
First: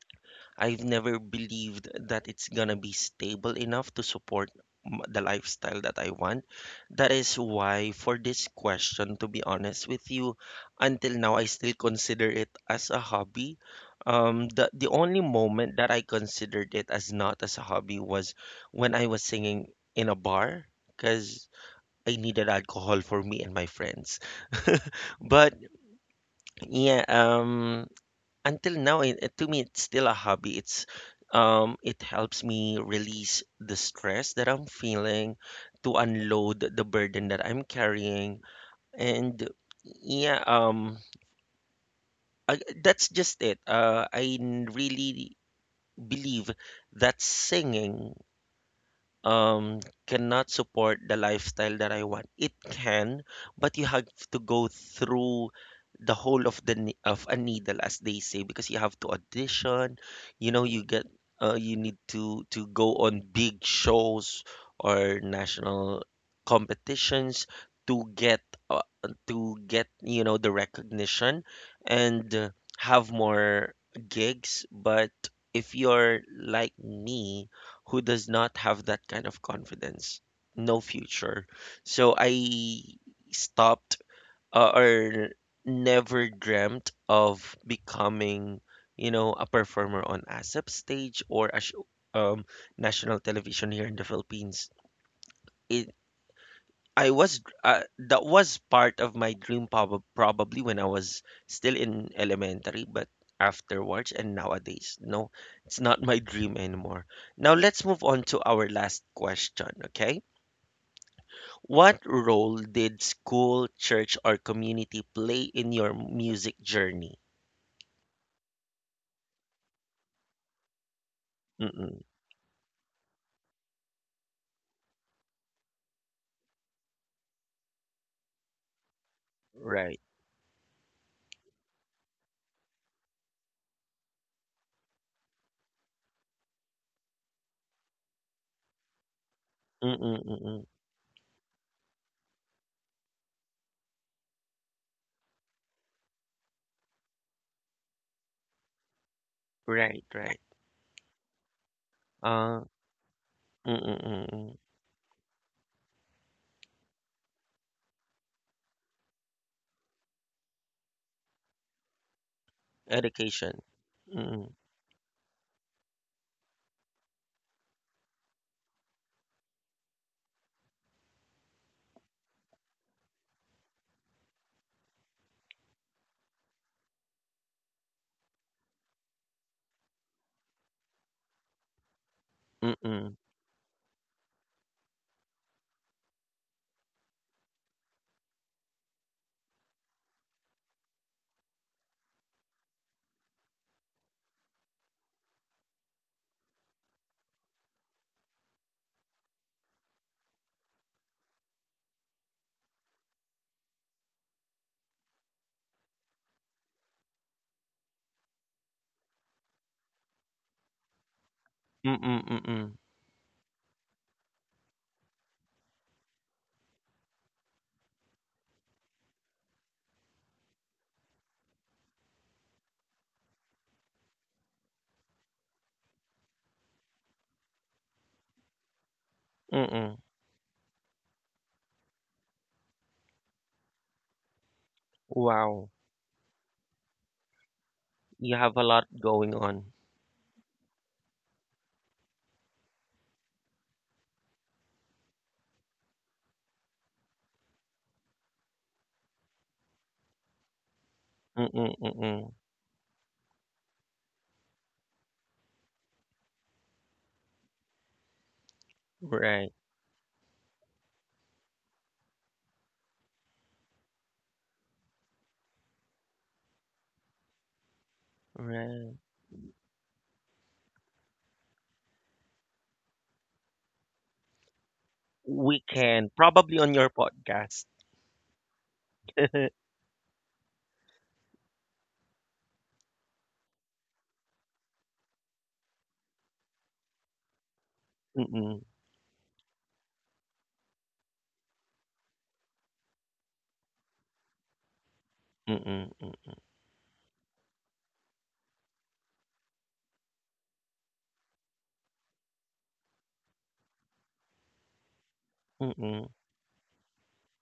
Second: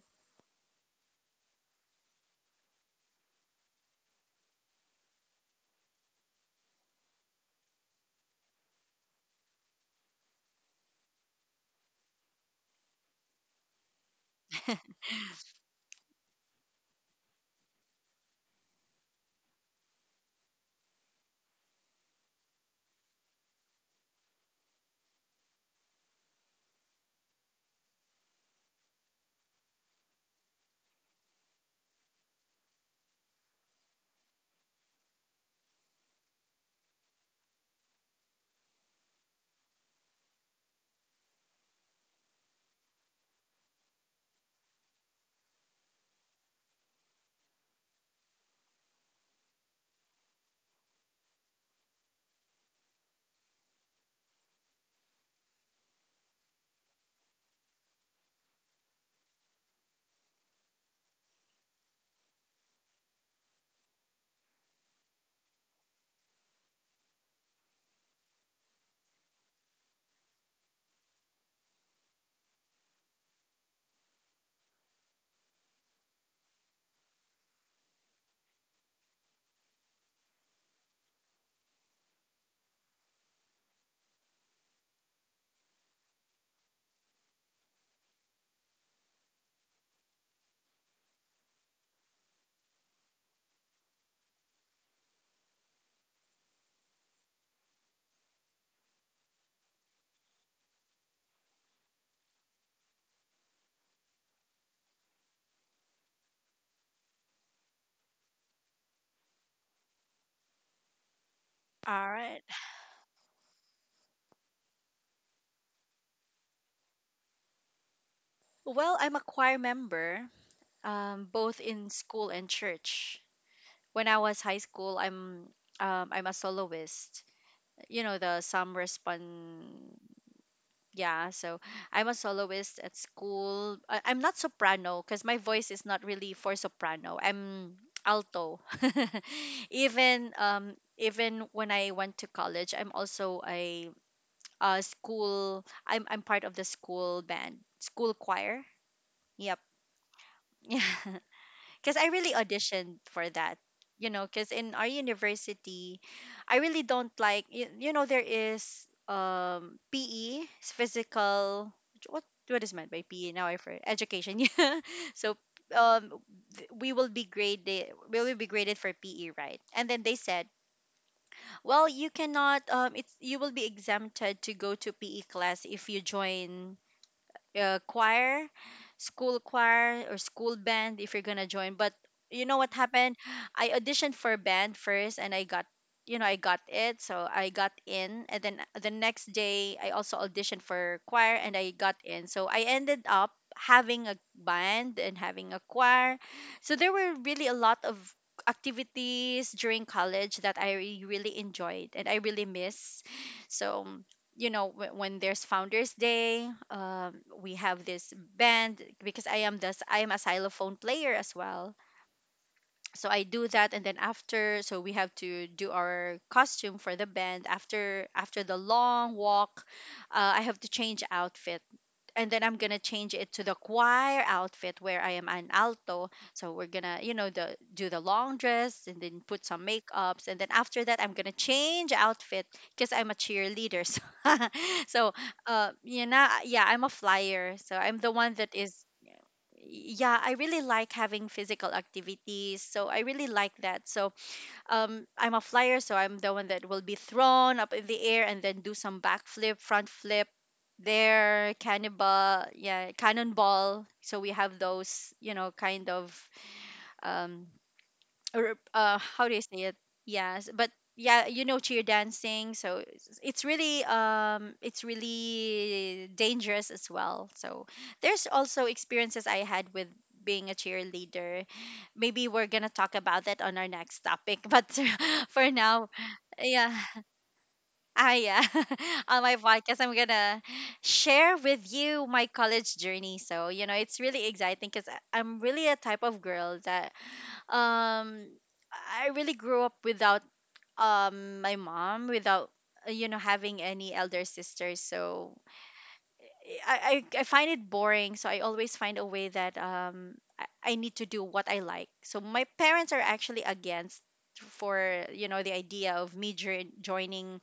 [SPEAKER 1] I've never believed that it's gonna be stable enough to support the lifestyle that I want. That is why, for this question, to be honest with you, until now I still consider it as a hobby. The only moment that I considered it as not as a hobby was when I was singing in a bar, because I needed alcohol for me and my friends. (laughs) But yeah, until now to me it's still a hobby. It's it helps me release the stress that I'm feeling, to unload the burden that I'm carrying. And yeah, that's just it. Really believe that singing um cannot support the lifestyle that I want. It can, but you have to go through the whole of the of a needle, as they say, because you have to audition. You know, you get you need to go on big shows or national competitions to get uh, to get you know the recognition and have more gigs. But if you're like me, who does not have that kind of confidence, no future. So I stopped or never dreamt of becoming, you know, a performer on ASAP stage or a um, national television here in the Philippines. It, I was that was part of my dream probably when I was still in elementary, but afterwards and nowadays, no, it's not my dream anymore. Now let's move on to our last question, okay? What
[SPEAKER 2] All right.
[SPEAKER 1] role did school, church, or community play in your music journey?
[SPEAKER 2] Well, I'm a choir member, both in
[SPEAKER 1] Mm-mm.
[SPEAKER 2] school and church. When I was high school, I'm a soloist. You know, the some
[SPEAKER 1] Right.
[SPEAKER 2] respond. Yeah, so I'm a soloist at school. I'm not soprano because my voice is not really for soprano, I'm alto. (laughs)
[SPEAKER 1] Mm-mm,
[SPEAKER 2] Even
[SPEAKER 1] mm-mm.
[SPEAKER 2] even when I went to college, I'm also a school, I'm part of the school band, school choir. Yep.
[SPEAKER 1] Right, right.
[SPEAKER 2] (laughs) Yeah, because I really
[SPEAKER 1] Uh,
[SPEAKER 2] auditioned for that.
[SPEAKER 1] mm-mm,
[SPEAKER 2] You know, because
[SPEAKER 1] mm-mm.
[SPEAKER 2] in our university, I really don't like. You know, there is PE, it's physical. What is meant by PE? Now I
[SPEAKER 1] Education.
[SPEAKER 2] for education. (laughs)
[SPEAKER 1] Mm-mm,
[SPEAKER 2] Yeah. So um we will be graded we will be graded for PE, right? And then they said, well, you cannot it's you will be exempted to go to PE class if you join choir, school choir or school band if you're gonna join. But you know what
[SPEAKER 1] mm-mm,
[SPEAKER 2] happened? I auditioned for band first, and I got I got it, so I got in. And then the next day, I also auditioned for choir, and I got in. So I ended up having a band and having a choir. So there were really a lot of activities during college that really enjoyed and I really miss. So when there's founders day, we have this band because I am a xylophone player as well,
[SPEAKER 1] mm-mm, mm-mm,
[SPEAKER 2] so I do that. And then after, so we have to do our costume for the band after after the long walk. I have to change outfit, and then I'm gonna change it to the choir outfit where I am an alto. So we're gonna, you know, the do the long dress and then put some
[SPEAKER 1] mm-mm.
[SPEAKER 2] makeups, and then after that I'm gonna change outfit because I'm a cheerleader. (laughs) So,
[SPEAKER 1] Wow.
[SPEAKER 2] you know, yeah, I'm a flyer. So I'm the one
[SPEAKER 1] You
[SPEAKER 2] that
[SPEAKER 1] have a
[SPEAKER 2] is.
[SPEAKER 1] lot going on.
[SPEAKER 2] Yeah, I really like having physical activities. So I really like that. So I'm a flyer, so I'm the one that will be thrown up in the air and then do some backflip, front flip there,
[SPEAKER 1] Mm-mm, mm-mm.
[SPEAKER 2] cannibal, yeah, cannonball. So we have those, you know, kind of um, or how do you
[SPEAKER 1] Right,
[SPEAKER 2] say it? Yes, but yeah, you know, cheer dancing. So it's really it's really dangerous as well. So there's also
[SPEAKER 1] right.
[SPEAKER 2] experiences I had with being a cheerleader. Maybe we're gonna talk about that on our next topic (laughs) but for
[SPEAKER 1] We
[SPEAKER 2] now,
[SPEAKER 1] can probably on
[SPEAKER 2] yeah.
[SPEAKER 1] your podcast.
[SPEAKER 2] Yeah, (laughs) on my
[SPEAKER 1] (laughs)
[SPEAKER 2] podcast, I'm gonna share with you my college journey. So you know, it's really exciting because I'm really a type of girl that um
[SPEAKER 1] Mm-mm,
[SPEAKER 2] I really grew up without my mom, without you know, having any elder sisters. So
[SPEAKER 1] mm-mm, mm-
[SPEAKER 2] I find it boring, so I always find a way that I need to do what I like. So my parents are actually against for you know, the idea
[SPEAKER 1] mm-mm, mm
[SPEAKER 2] of me joining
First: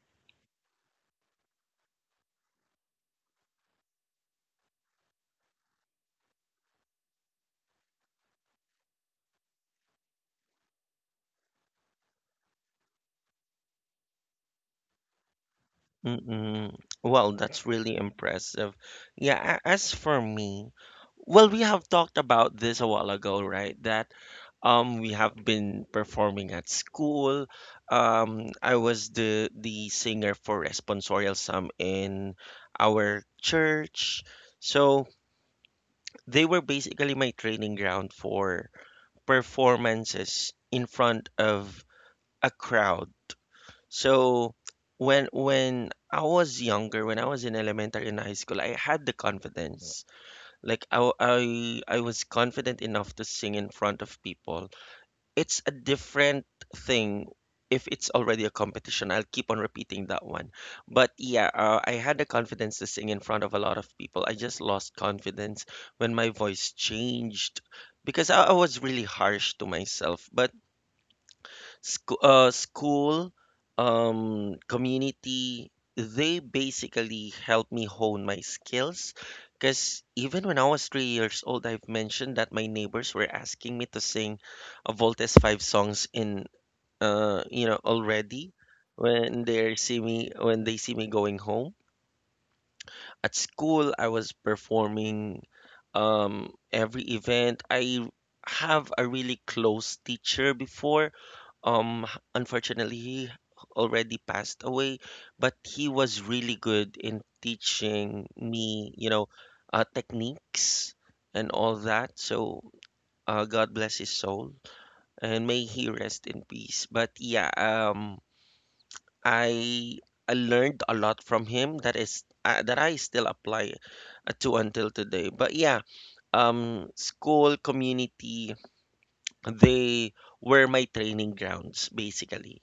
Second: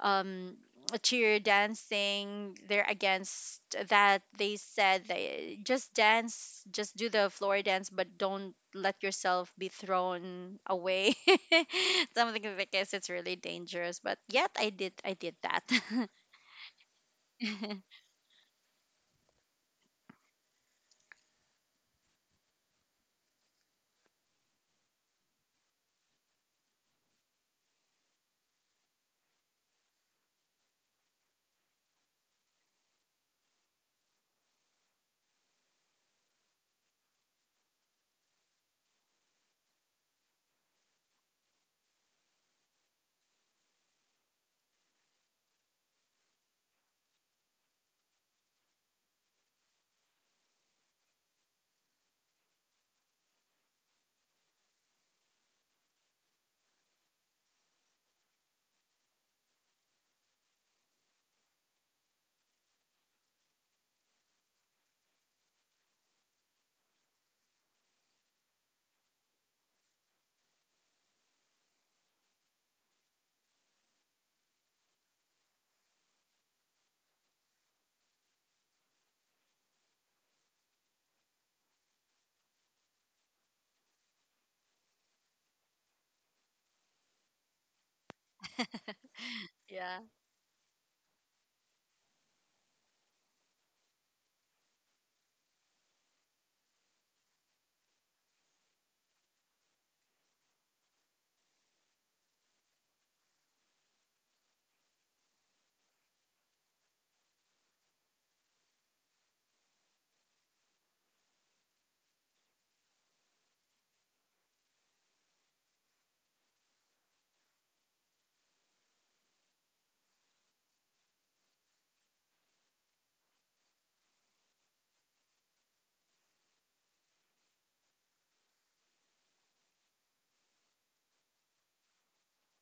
[SPEAKER 2] um cheer dancing. They're against that. They said they just dance, just do the floor dance, but don't let yourself be thrown away (laughs) something because it's really dangerous. But yet I did that. (laughs)
[SPEAKER 1] mm mm. Well, that's really impressive. Yeah, as for me, well, we have talked about this a while ago, right? That we have been performing at school. I was the singer for Responsorial Sum in our church. So they were basically my training ground for performances in front of a crowd. So when I was younger, when I was in elementary and high school, I had the confidence. Like I was confident enough to sing in front of people. It's a different thing if it's already a competition. I'll keep on repeating that one. But yeah, I had the confidence to sing in front of a lot of people. I just lost confidence when my voice changed because I was really harsh to myself. But school, community, they basically helped me hone my skills. Because even when I was 3 years old, I've mentioned that my neighbors were asking me to sing a Voltes 5 songs in, you know, already when they
[SPEAKER 2] Yeah,
[SPEAKER 1] see me when they see me going home. At school, I was performing every event. I have a really close teacher before. Unfortunately, he already passed away, but he was really good in teaching me, you know, techniques and all that. So, God bless his soul and may he rest in peace. But yeah, I I learned a lot from him that is that I still apply to until today. But yeah, school community, they were my training grounds basically.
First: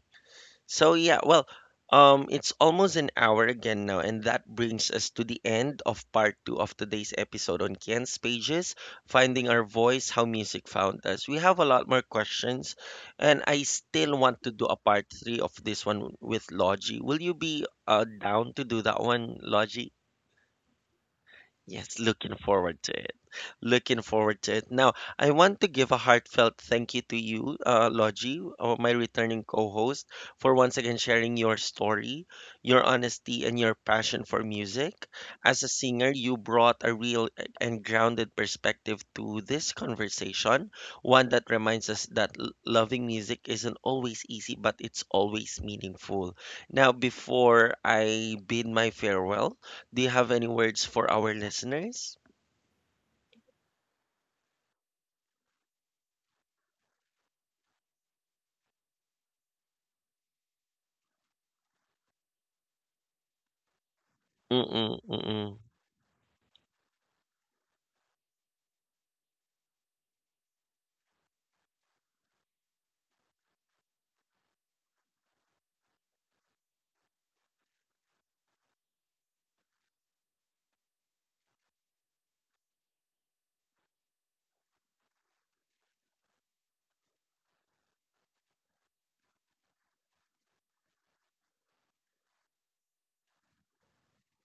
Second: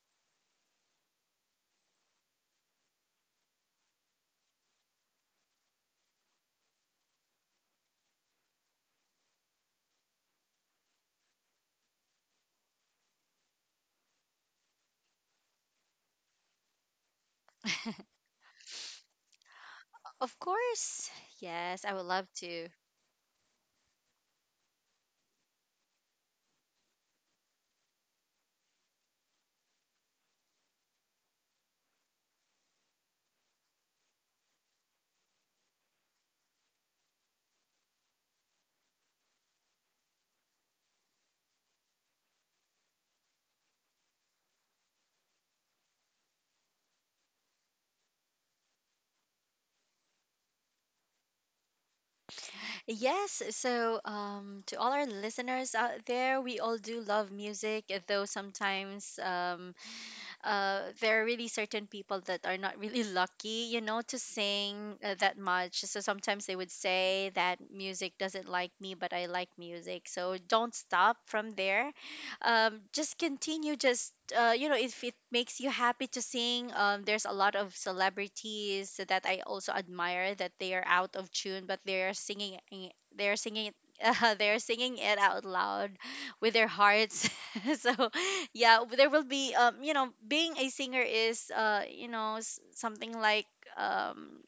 [SPEAKER 1] So yeah, well, it's almost an hour again now, and that brings us to the end of part two of today's episode on Kian's Pages, Finding Our Voice, How Music Found Us. We have a lot more questions, and I still want to do a part three of this one with Logie. Will you be down to do that one, Logie?
[SPEAKER 2] of course. Yes, I
[SPEAKER 1] Yes,
[SPEAKER 2] would love
[SPEAKER 1] looking
[SPEAKER 2] to.
[SPEAKER 1] forward to it. Looking forward to it. Now, I want to give a heartfelt thank you to you, Logie, my returning co-host, for once again sharing your story, your honesty, and your passion for music. As a singer, you brought a real eh, and grounded perspective to this conversation, one that reminds us that loving music isn't always easy, but it's always meaningful. Now, before I bid my farewell, do you have any words for our listeners?
[SPEAKER 2] Yes, so to all our listeners out there, we all do love music, though sometimes, there are really certain people that are not really lucky, you know, to sing
[SPEAKER 1] Mm-mm,
[SPEAKER 2] that
[SPEAKER 1] mm-mm.
[SPEAKER 2] much. So sometimes they would say that music doesn't like me, but I like music. So don't stop from there. Just continue. Just you know, if it makes you happy to sing, there's a lot of celebrities that I also admire that they are out of tune, but they are singing. They are singing. (laughs) They're singing it out loud with their hearts. (laughs) So yeah, there will be you know, being a singer is you know, something like um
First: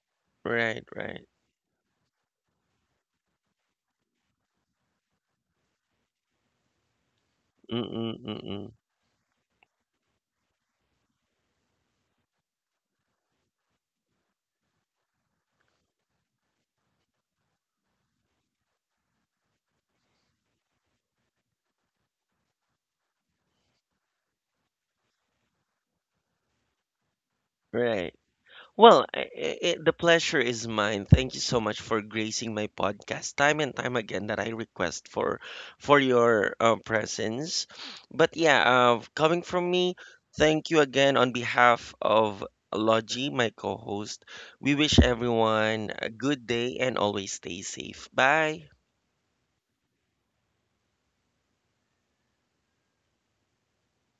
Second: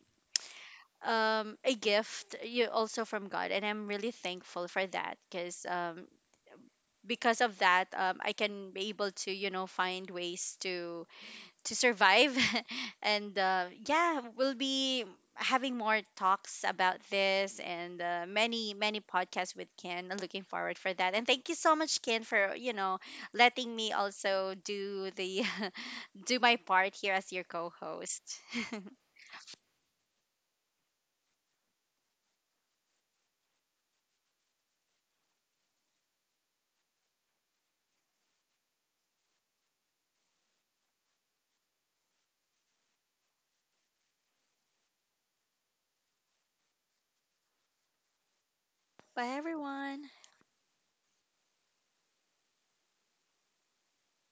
[SPEAKER 1] Right, right.
[SPEAKER 2] a gift you also from God, and I'm really thankful for that because of that,
[SPEAKER 1] Mm-mm,
[SPEAKER 2] I can
[SPEAKER 1] mm-mm.
[SPEAKER 2] be able to, you know, find ways to survive (laughs) and yeah, we'll be having more talks about this and many many podcasts with ken. I'm looking forward for that. And thank you so much, ken, for, you know, letting me also do the (laughs) do my part here as your
[SPEAKER 1] Right.
[SPEAKER 2] co-host.
[SPEAKER 1] Well, the pleasure is mine. Thank you so much for gracing my podcast time and time again that I request for your presence. But yeah, coming from me, thank you again on behalf of Logie, my co-host. We wish everyone a good day and always stay safe. Bye.
[SPEAKER 2] (laughs) Bye, everyone.